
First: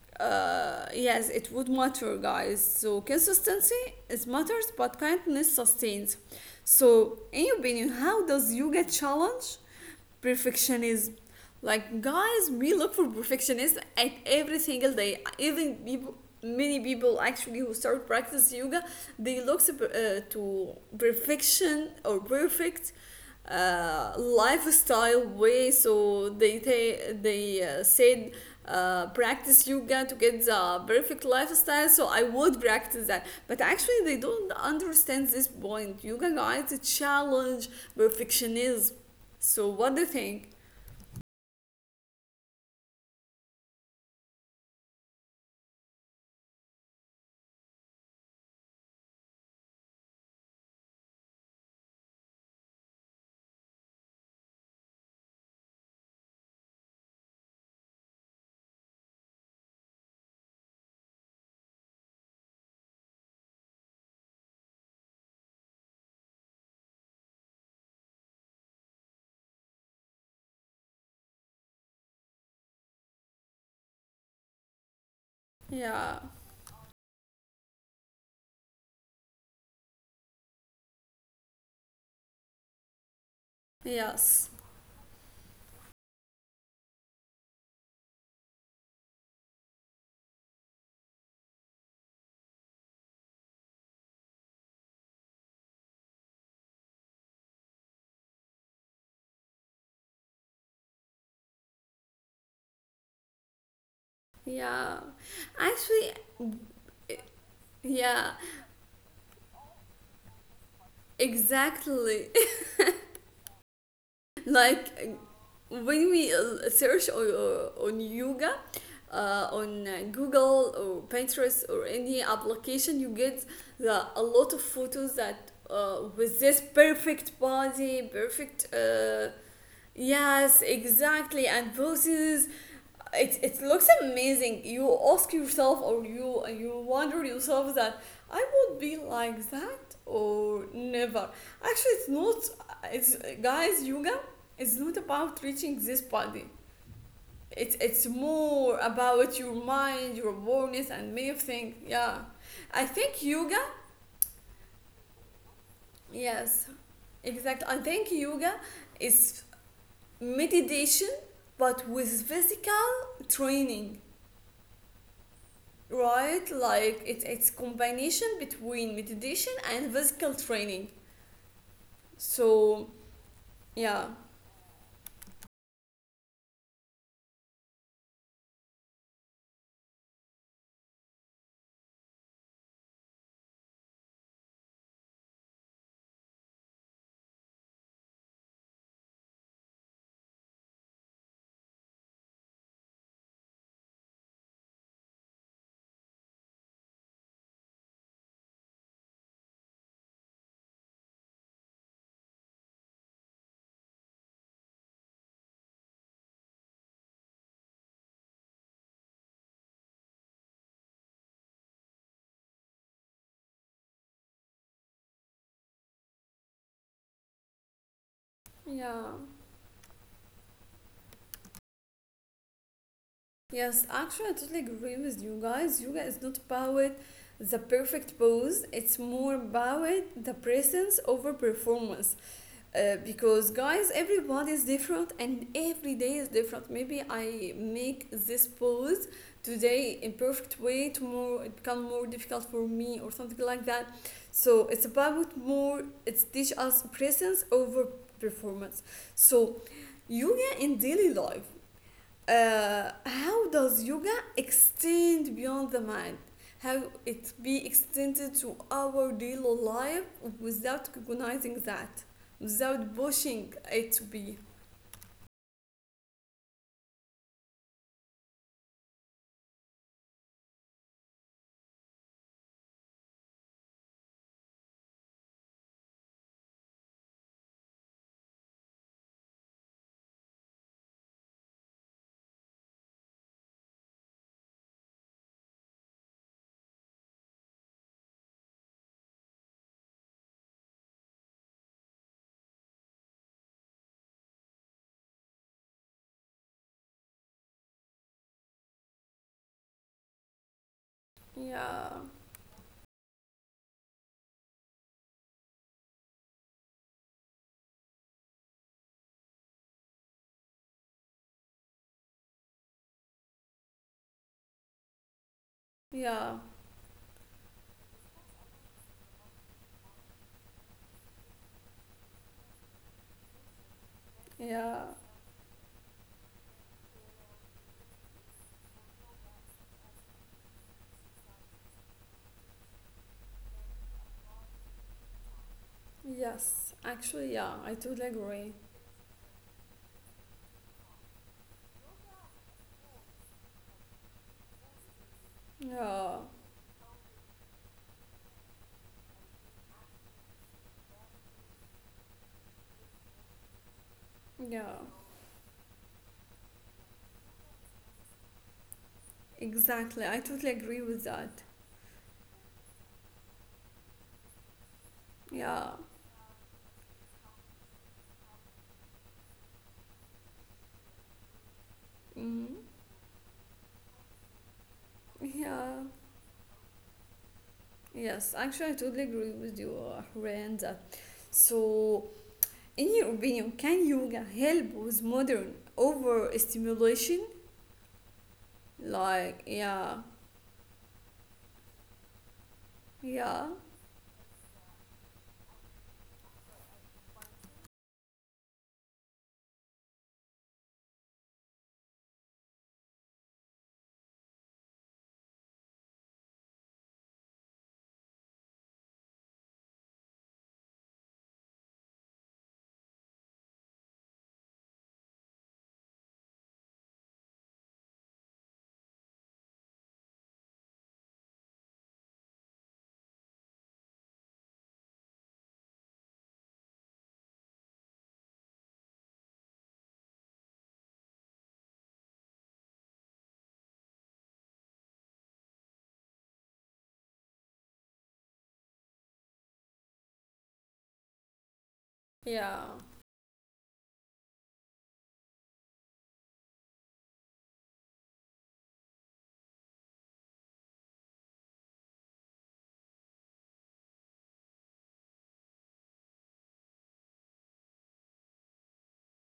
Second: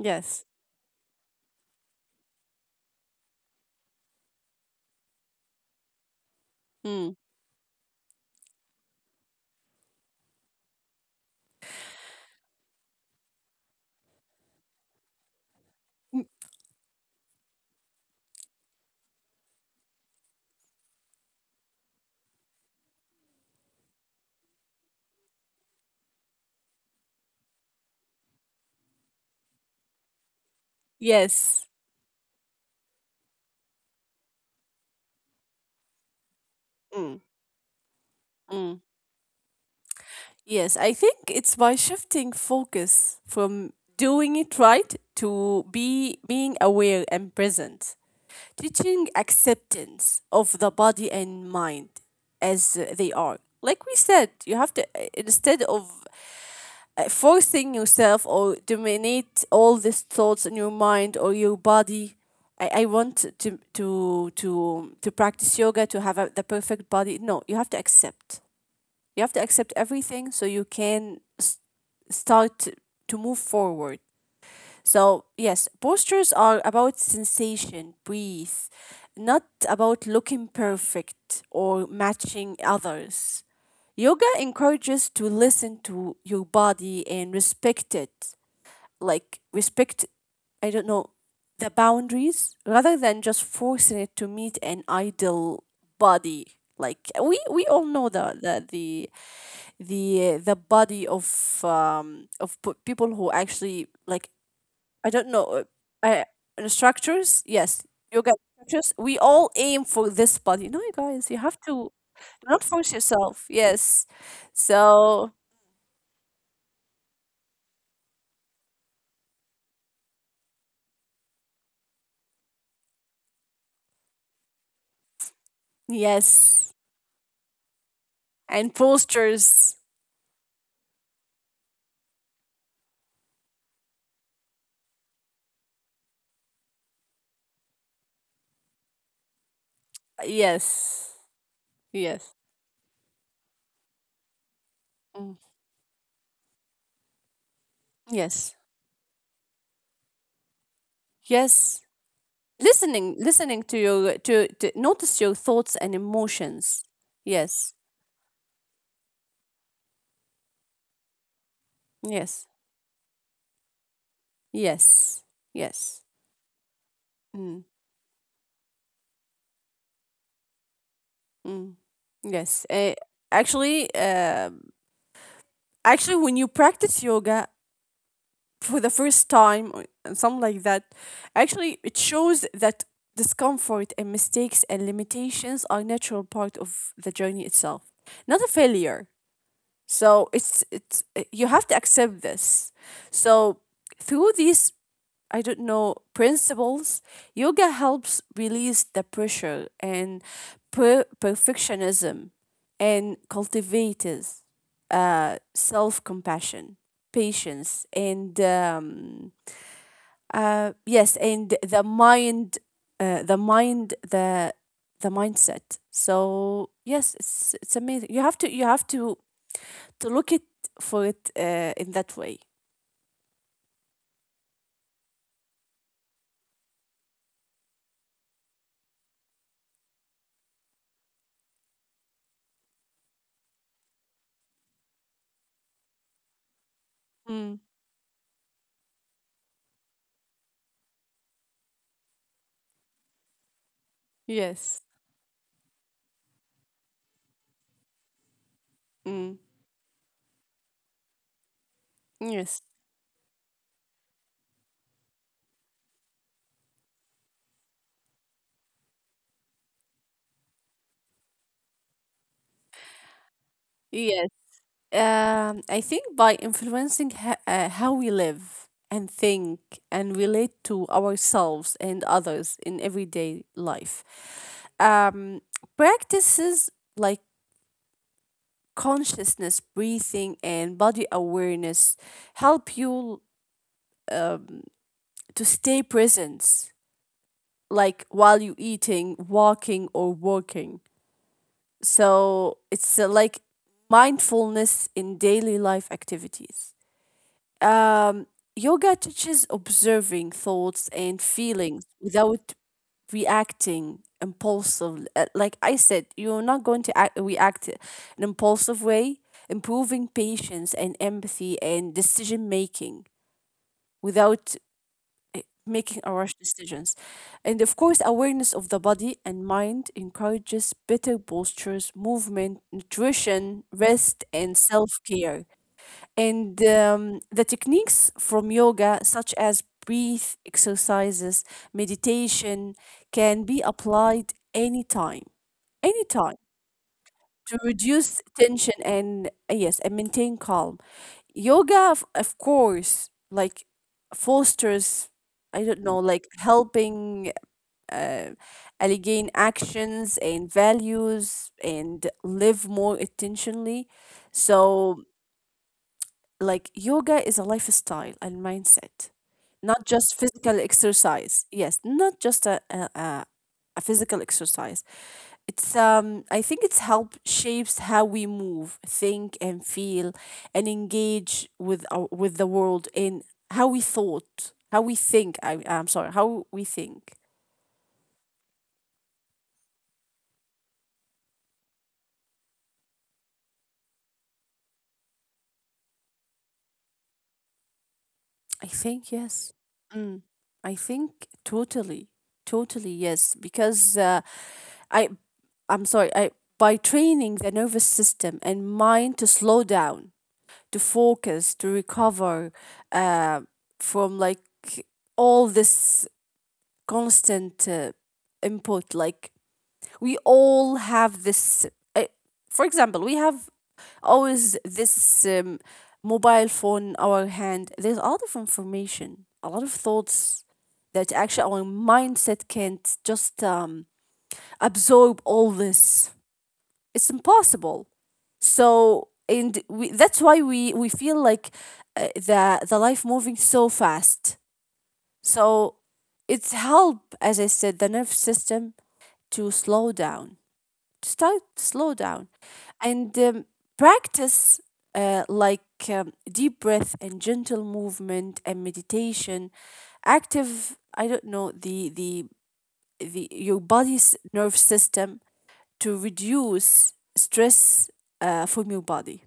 B: Yes.
A: yes, it would matter, guys. So, consistency is matters, but kindness sustains. So,
B: Mm.
A: in your opinion, how does you get challenged? Perfectionism. Like guys, we look for perfectionists at every single day. Even people,
B: Mm.
A: many people actually who start practice yoga, they look to perfection or perfect lifestyle way. So they said practice yoga to get the perfect
B: Yes.
A: lifestyle. So I would practice that, but actually they don't understand this point. Yoga guys it's a
B: Mm.
A: challenge
B: Mm.
A: perfectionism. So what do you think?
B: Yes, I think it's by shifting focus from doing it right to be being aware and present. Teaching acceptance of the body and mind as they are. Like we said, you have to instead of forcing yourself or dominate all these thoughts in your mind or your body. I want to practice yoga to have the perfect body. No, you have to accept, you have to accept everything so you can start to move forward. So, yes,
A: Yeah.
B: postures are about sensation, breathe, not about looking perfect or matching others. Yoga
A: Yes.
B: encourages to listen to your body and respect it. Like respect, I don't know, the boundaries rather than just forcing it to meet an ideal body. Like we all know the body of people who actually like
A: Yeah.
B: I don't know
A: Actually,
B: I, instructors. Yes, yoga
A: yeah,
B: instructors, we all aim for this body. No, you guys you have to
A: exactly.
B: not force yourself. Yes,
A: Like
B: so.
A: when we search on yoga on google or pinterest or any application you get the, a lot of photos that with this
B: Yes.
A: perfect body
B: And
A: perfect
B: postures.
A: yes exactly and poses it looks amazing you ask yourself or you wonder yourself that I would be like that or
B: Yes.
A: never actually it's
B: Yes.
A: not it's guys yoga it's not
B: Mm.
A: about reaching this body. It's
B: Yes.
A: more about your mind, your awareness, and many of
B: Yes.
A: things. Yeah, I
B: Listening,
A: think
B: listening
A: yoga.
B: to your to notice your thoughts and
A: Yes,
B: emotions. Yes.
A: exactly. I think yoga is meditation, but with
B: Yes.
A: physical training,
B: Yes. Yes.
A: right? Like it's
B: Mm,
A: it's combination between meditation and physical training.
B: mm. Yes.
A: So
B: Actually,
A: yeah,
B: actually, when you practice yoga for the first time or and something like that, actually, it shows that discomfort and mistakes and limitations are natural part of the journey itself, not a failure. So it's you have to accept this. So through these, I don't know, principles, yoga helps release the pressure and perfectionism and cultivates self compassion, patience, and yes, and the mind, uh, the mind, the the mindset. So yes, it's amazing. You have to, you have
A: yeah.
B: to look it for it in that way.
A: Yes, actually, I totally agree with you guys. Yoga is not about the perfect pose, it's more about the presence over performance. Because, guys, everybody is different and every day is different. Maybe
B: Mm,
A: I make this pose today in perfect way, tomorrow it become more difficult for me or something like that. So,
B: yes.
A: it's about more, it's teach us presence over performance.
B: Mm,
A: So, yoga in daily life
B: yes.
A: how does yoga extend beyond the mind how it be extended to our daily life without recognizing that without pushing it to
B: Yes.
A: be
B: I think by influencing how we live and think and relate to ourselves and others in everyday life. Um, Practices like consciousness, breathing, and body awareness help you uh, to stay present, like while you eating, walking, or working. So it's like mindfulness in daily life activities. Um, Yoga teaches observing thoughts and feelings
A: yeah
B: without reacting impulsively. Like I said, you're not going to act, react in an impulsive way, improving patience and empathy and decision making without uh, making a rush
A: yeah
B: decisions. And of course, awareness of the body and mind encourages better postures, movement, nutrition, rest, and
A: yeah
B: self care. And the techniques from yoga, such as breath exercises, meditation, can be applied anytime, anytime
A: yes actually yeah
B: to
A: I totally
B: reduce
A: agree
B: tension and, yes, and maintain calm. Yoga, of course, like fosters, I don't know,
A: yeah
B: like helping uh, allegain actions and values and live more intentionally.
A: yeah
B: So, like yoga is a lifestyle and mindset, not
A: exactly
B: just
A: I totally
B: physical
A: agree with that
B: exercise. Yes, not just a physical exercise.
A: yeah
B: It's I think it's help shapes how we move, think and feel and engage with with the
A: mm,
B: world in how we thought, how we think. I
A: yeah
B: I'm sorry, how we think.
A: yes actually I totally agree with you Rand. So in your opinion, can yoga help with modern overstimulation?
B: I think
A: Like,
B: yes.
A: yeah,
B: Mm. I think totally, totally yes.
A: yeah,
B: Because I I'm sorry, I, by training the nervous system and mind to slow down, to focus, to recover uh, from like all this constant input. Like we all have this. Uh, for example, we have always this mobile phone in our hand. There's a lot of information, a lot of thoughts that actually our mindset can't just absorb all this, it's impossible. So and we, that's why we feel like the life moving so fast. So it's help as I said the nerve system to slow down, to start slow down,
A: yeah,
B: and practice like deep breath and gentle movement and meditation active, I don't know, the the your body's nerve system to reduce stress from your body.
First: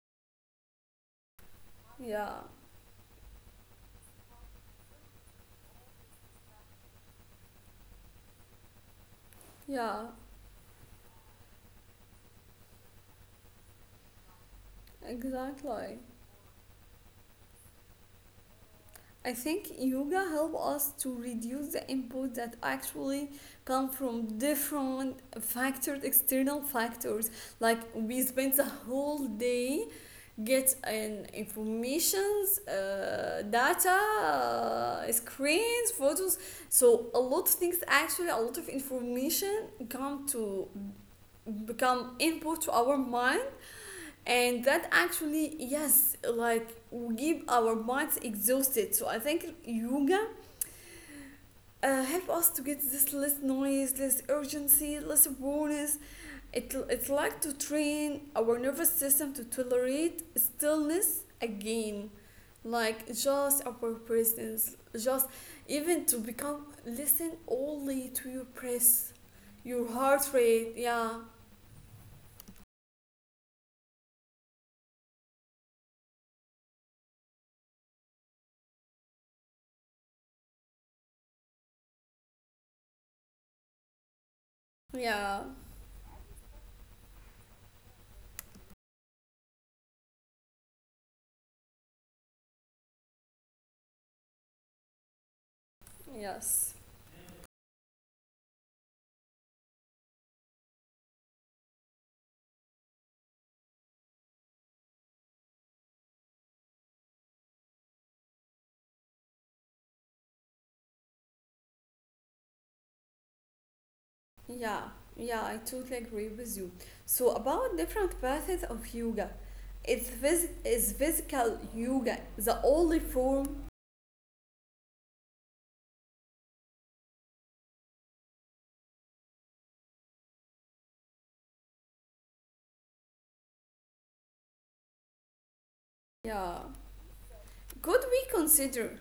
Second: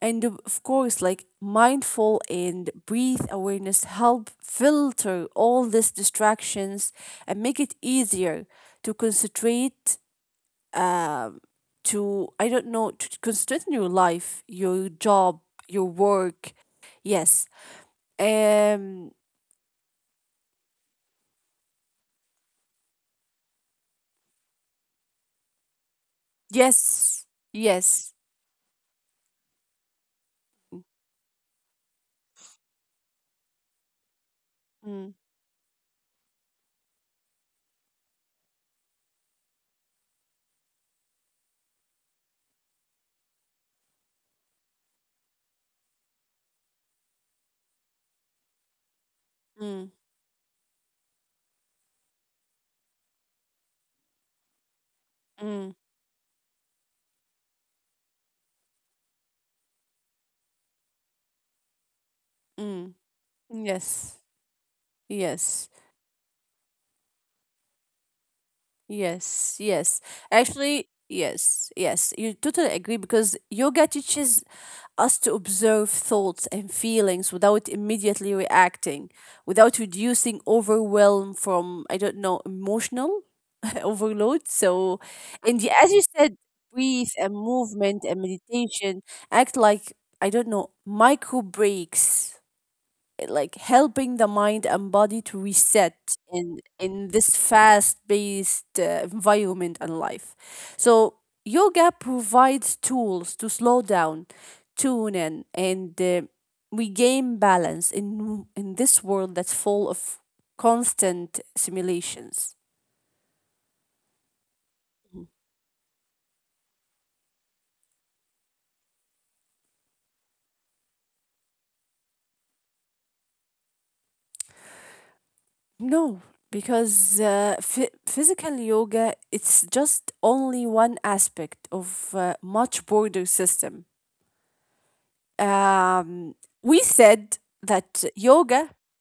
B: And of course, like mindful
A: yeah,
B: and breathe awareness help filter all these distractions and make it easier to concentrate,
A: yeah,
B: um, to, I don't know, to concentrate on your life, your job, your
A: exactly.
B: work. Yes. Um,
A: I think yoga help us to reduce the input that actually come from different factors, external
B: yes.
A: factors. Like
B: Yes.
A: we spend the whole day get an informations data
B: Mm,
A: screens photos so a lot of things actually a lot of information come to become input to our mind and that actually yes like give our minds exhausted so I think
B: mm,
A: yoga help us to get this less noise less urgency less
B: mm,
A: rawness. It's like to train our nervous system to tolerate stillness again.
B: mm.
A: Like just our
B: Yes.
A: presence, just
B: Yes.
A: even to become listen only to your breath,
B: Yes,
A: your
B: yes.
A: heart rate.
B: Actually,
A: Yeah,
B: yes, yes. You totally agree because yoga teaches us to observe thoughts and feelings without immediately reacting, without reducing overwhelm from, I don't know, emotional overload. So,
A: yeah,
B: and the, as you said, breathe and movement and meditation act like, I don't know, micro breaks like helping the mind and body to reset in
A: yes,
B: in this fast-paced environment and life. So yoga provides tools to slow down, tune in, and regain balance in this world that's full of constant simulations.
A: yeah, yeah. I totally agree with you. So about different methods of yoga, it's is physical yoga the only form.
B: No, because physical yoga it's just only one aspect of much broader system um,
A: Yeah.
B: we said
A: Could
B: that
A: we
B: yoga,
A: consider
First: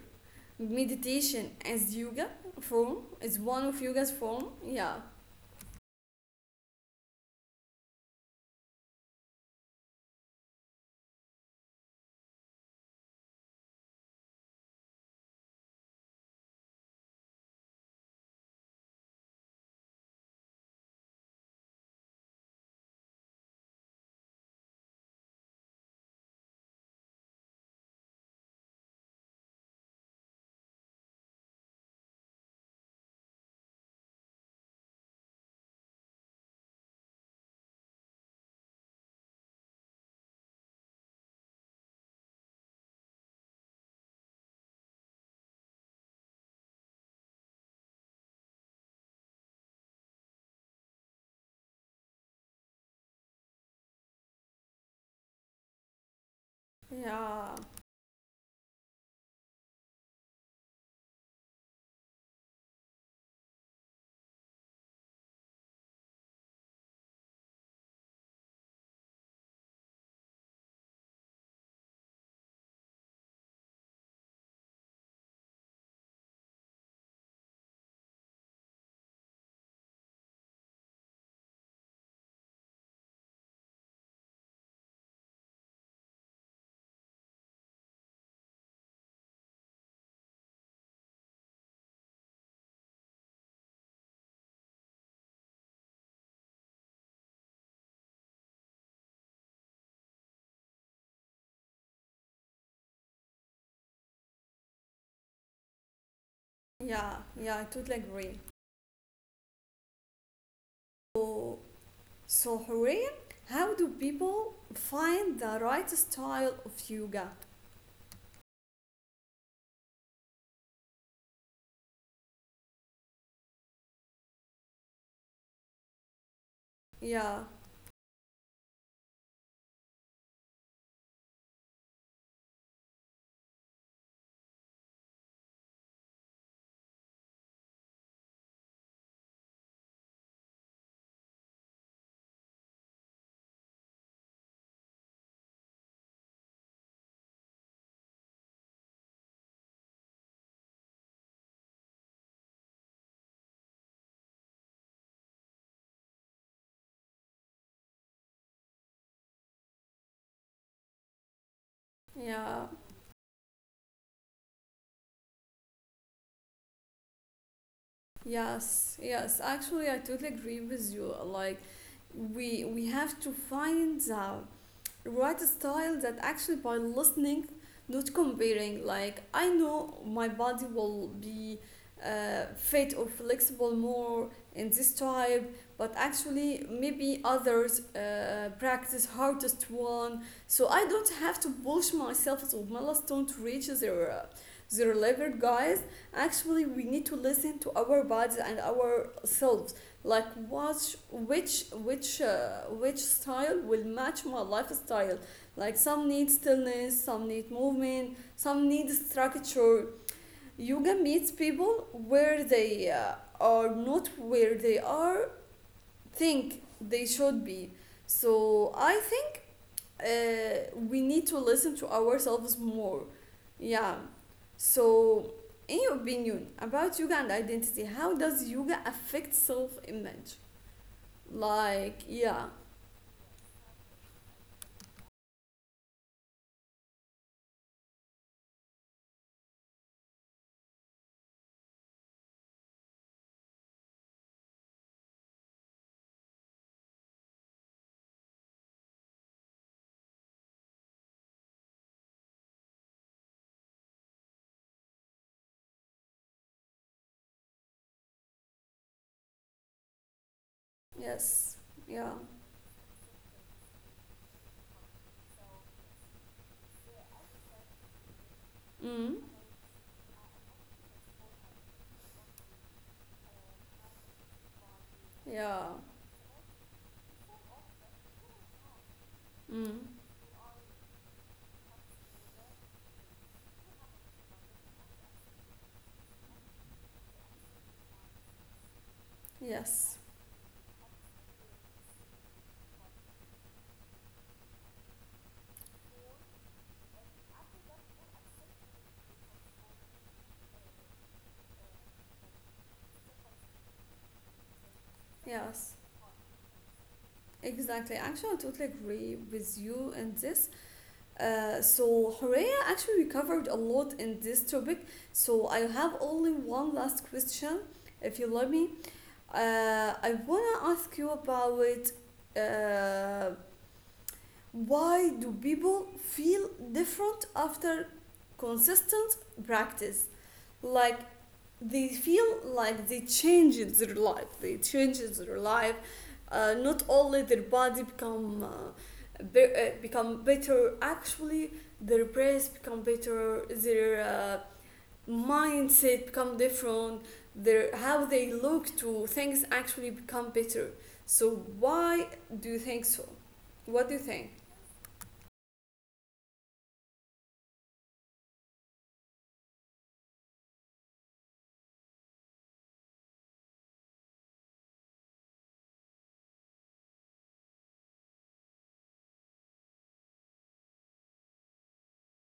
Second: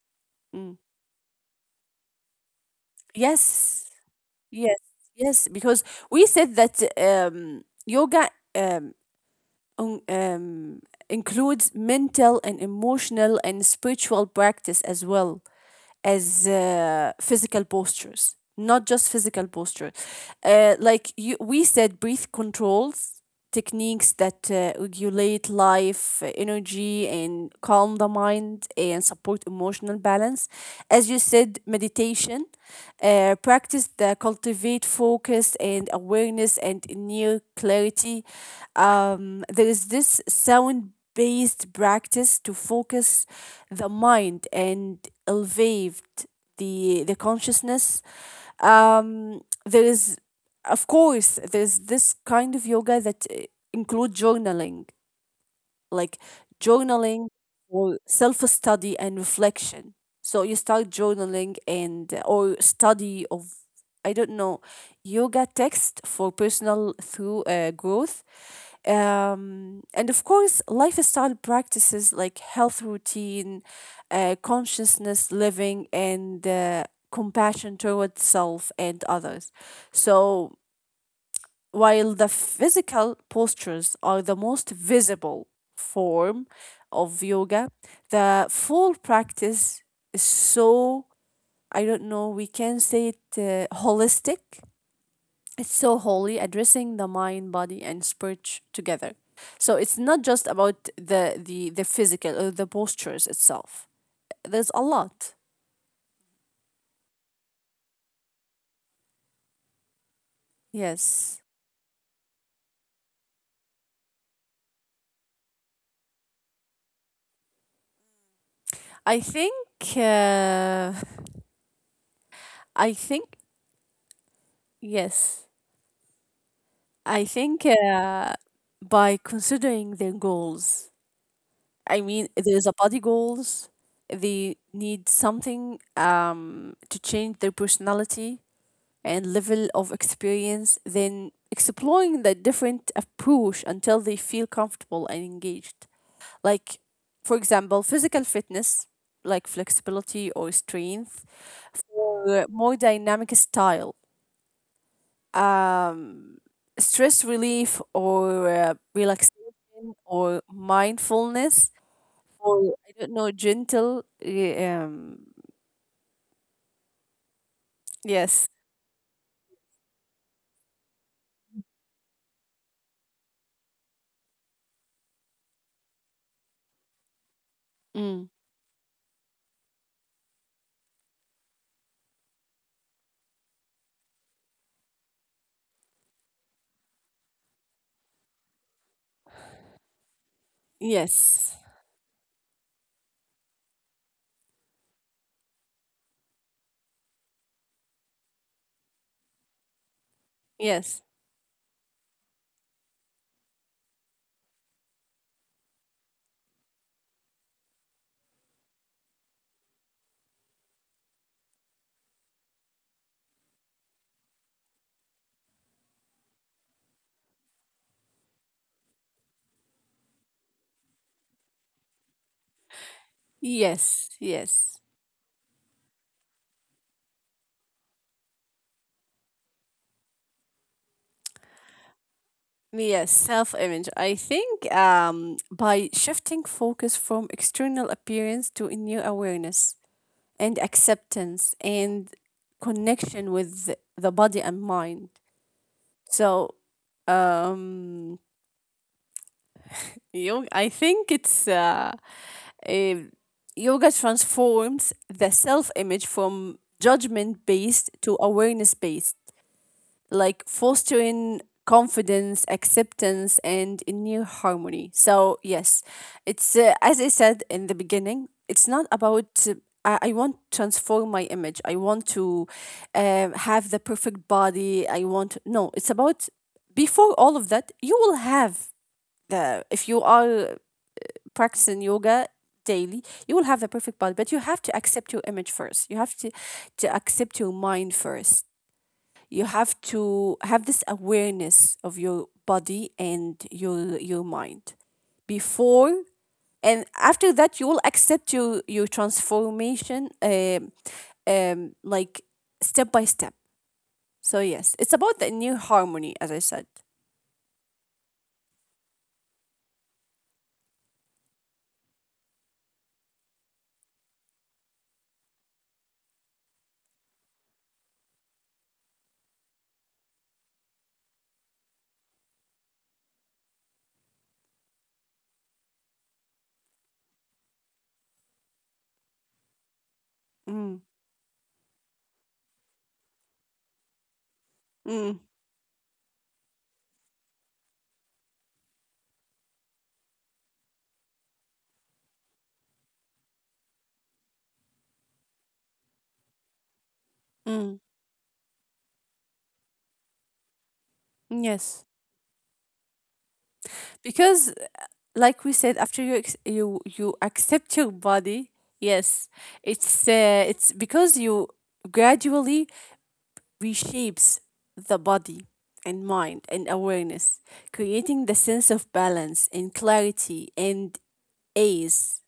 B: mm,
A: meditation as yoga form is one of
B: yes,
A: yoga's form
B: yes,
A: yeah
B: yes, because we said that yoga um, un- um, includes mental and emotional and spiritual practice as well. As physical postures, not just physical posture, like you, we said breath controls techniques that regulate life energy and calm the mind and support emotional balance. As you said, meditation, practice that cultivate focus and awareness and inner clarity. Um, there is this sound based practice to focus the mind and elevate the consciousness. Um, there is, of course, there's this kind of yoga that include journaling, like journaling
A: yeah
B: or self study and reflection. So you start journaling and or study of, I don't know, yoga text for personal through growth. Um, and of course, lifestyle practices like health routine, consciousness living, and compassion towards self and others. So, while the physical postures are the most visible form of yoga, the full practice is so, I don't know, we can say it holistic. It's so holy, addressing the mind, body, and spirit together. So it's not just about the physical or the postures itself. There's a lot.
A: yeah yeah I totally agree
B: Yes,
A: so so Hurriya, how do people find the right style of yoga
B: I think. Uh, I think, yes. I
A: yeah
B: think by considering their goals. I mean, there's a body goals. They need something to change their personality and level of experience, then exploring the different approach until they feel comfortable and engaged. Like, for example, physical fitness, like flexibility or strength, for more dynamic style, um, stress relief or relaxation or mindfulness or
A: yeah
B: I don't know, gentle. Yes.
A: yes yes actually I totally agree with you like we have to find the write a style that actually by listening not
B: Mm.
A: comparing like I know my body will be fit or flexible more in this type but actually maybe others practice hardest one so I don't have to
B: Yes.
A: push myself to milestone to reach their level guys actually we need to listen to our bodies and ourselves like watch
B: Yes.
A: which which style will match my lifestyle like some need stillness some need movement some need structure yoga meets people where they are not where they are think they should be so I think we need to listen to ourselves more yeah
B: Yes. Yes.
A: so in your opinion about yoga and identity how does yoga affect self-image like, yeah,
B: Yes, self image. I think by shifting focus from external appearance to a new awareness and acceptance and connection with the body and mind. So, um, yoga, I think it's a, yoga transforms the self image from judgment based to awareness based, like fostering
A: yes, yeah,
B: confidence, acceptance, and inner harmony. So, yes, it's as I said in the beginning, it's not
A: mm,
B: about. I want to transform my image. I want to have the perfect body. I want,
A: yeah,
B: no. It's about, before all of that, you will have the,
A: mm,
B: if you are practicing yoga daily, you will have the perfect body. But you have to accept your image first. You have to accept your mind first. You have
A: yes,
B: to have this awareness of your body and your mind before, and after that you will accept your transformation. Um, like step by step. So yes, it's about the new
A: yes,
B: harmony, as I said.
A: exactly. Actually, I totally agree with you in this. So, Horea, actually, we covered a lot in this topic. So, I have only one last question, if you let me. I wanna ask you about uh, why do people feel different after consistent practice?
B: Mm,
A: Like they feel like they changed their life they changed
B: mm,
A: their life not only their body become become better actually their brains become better their mindset become different their
B: mm,
A: how they look to things actually become better so
B: yes,
A: why do you think so what do you think
B: because like we said, after you you accept your body, yes, it's because you gradually reshapes the body and mind and awareness, creating the sense of balance and clarity and ease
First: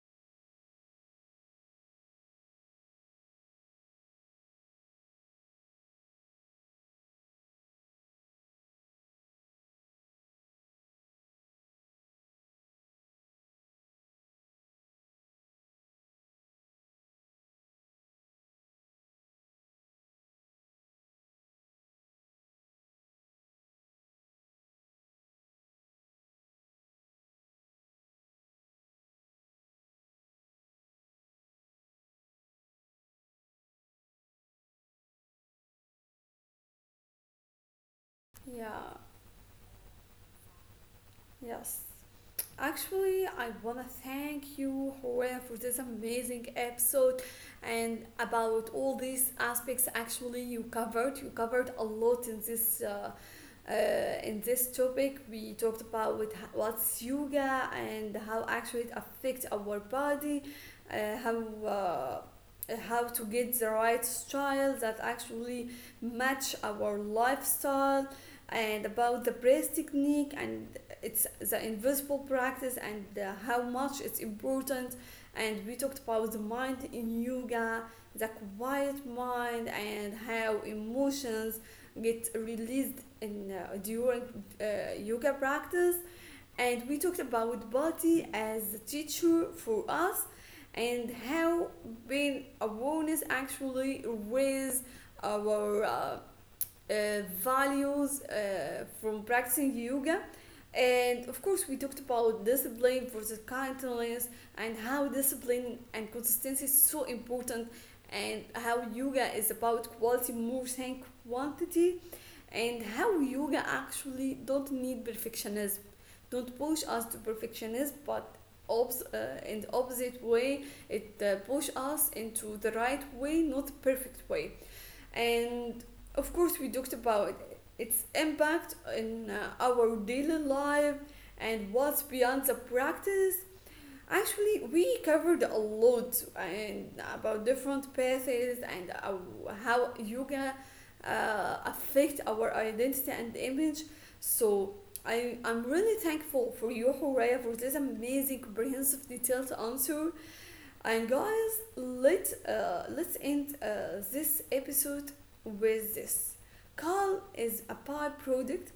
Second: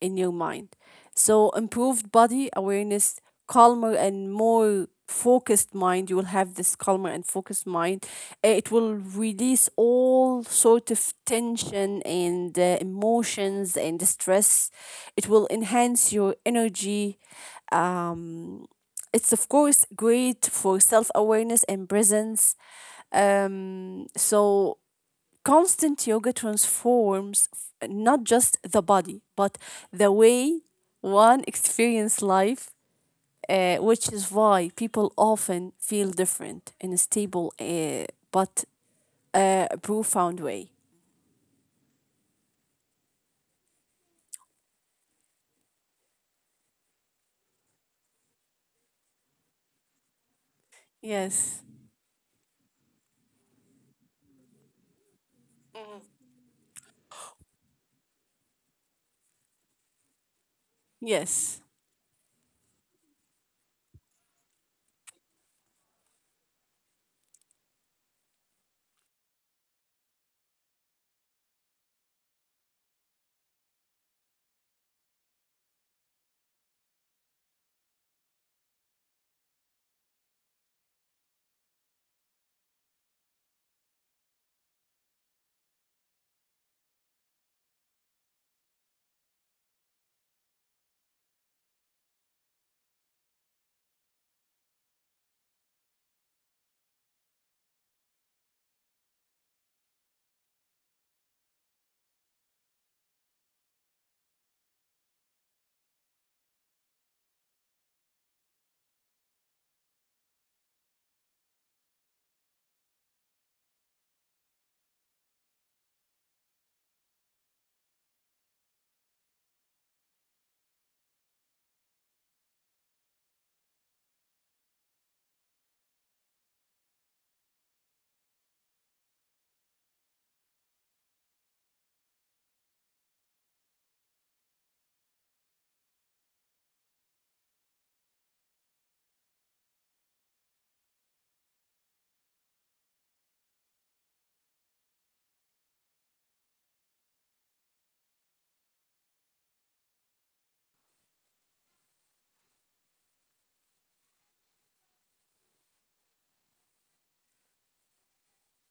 B: in your mind. So, improved body awareness, calmer and more focused mind, you will have this calmer and focused mind. Eh, it will release all sort of tension and emotions and stress. It will enhance your energy. Um, it's of course great for self-awareness and presence. Um, so constant yoga transforms not just the body but the way one experience life, which is why people often feel different in a stable uh, but
A: yeah
B: uh, profound way.
A: yes Actually, I want to thank you, Horea, for this amazing episode and about all these aspects. Actually, you covered you
B: Yes,
A: covered a lot in this. Uh, in this topic, we talked about with what's yoga and how actually it affects our body, uh, how
B: yes,
A: uh, how to get the right style that actually match our lifestyle and about the breath technique and it's the invisible practice and how much it's important and we talked about the mind in yoga the quiet mind and how emotions get released in during yoga practice and we talked about body as a teacher for us and how being awareness actually raises our uh, values from practicing yoga. And of course, we talked about discipline versus kindness and how discipline and consistency is so important, and how yoga is about quality more than quantity, and how yoga actually don't need perfectionism, don't push us to perfectionism, but in the opposite way, it push us into the right way, not the perfect way and of course we talked about its impact in our daily life and what's beyond the practice actually we covered a lot and about different paths and how yoga affect our identity and image so I'm really thankful for you, Horea, for this amazing, comprehensive, detailed answer. And guys, let's end this episode with this. Calm is a byproduct.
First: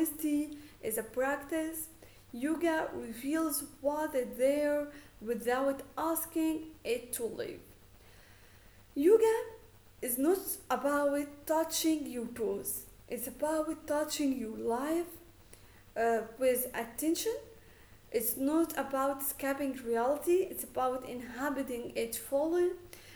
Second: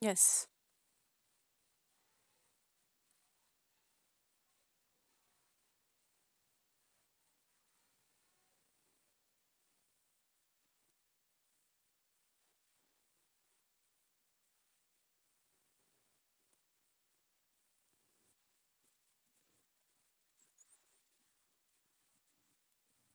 B: yes,
A: is a practice. Yoga reveals what is there without asking it to leave. Yoga is not about touching your toes. It's about touching your life with attention it's not about escaping reality, it's about inhabiting it fully.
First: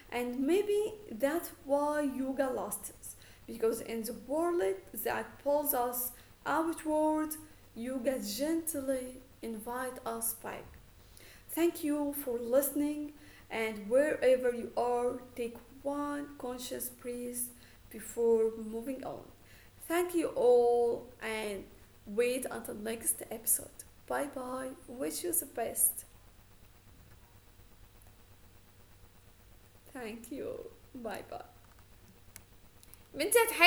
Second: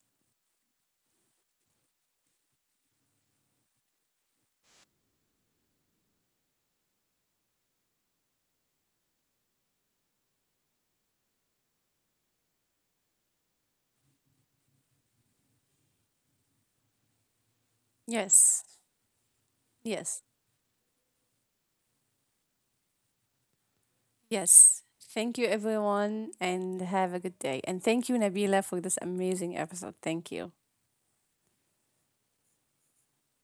A: And maybe that's why yoga lasts. Because in the world that pulls us outward, yoga gently invites us back. Thank you for listening, and wherever you are, take one conscious breath before
B: yes,
A: moving on. Thank
B: yes.
A: you all, and wait until next episode. Bye bye.
B: Yes.
A: Wish you
B: Thank
A: the
B: you,
A: best.
B: everyone, and have a good day. And thank you, Nabila, for this amazing episode.
A: Thank
B: Thank you.
A: you. Bye bye. من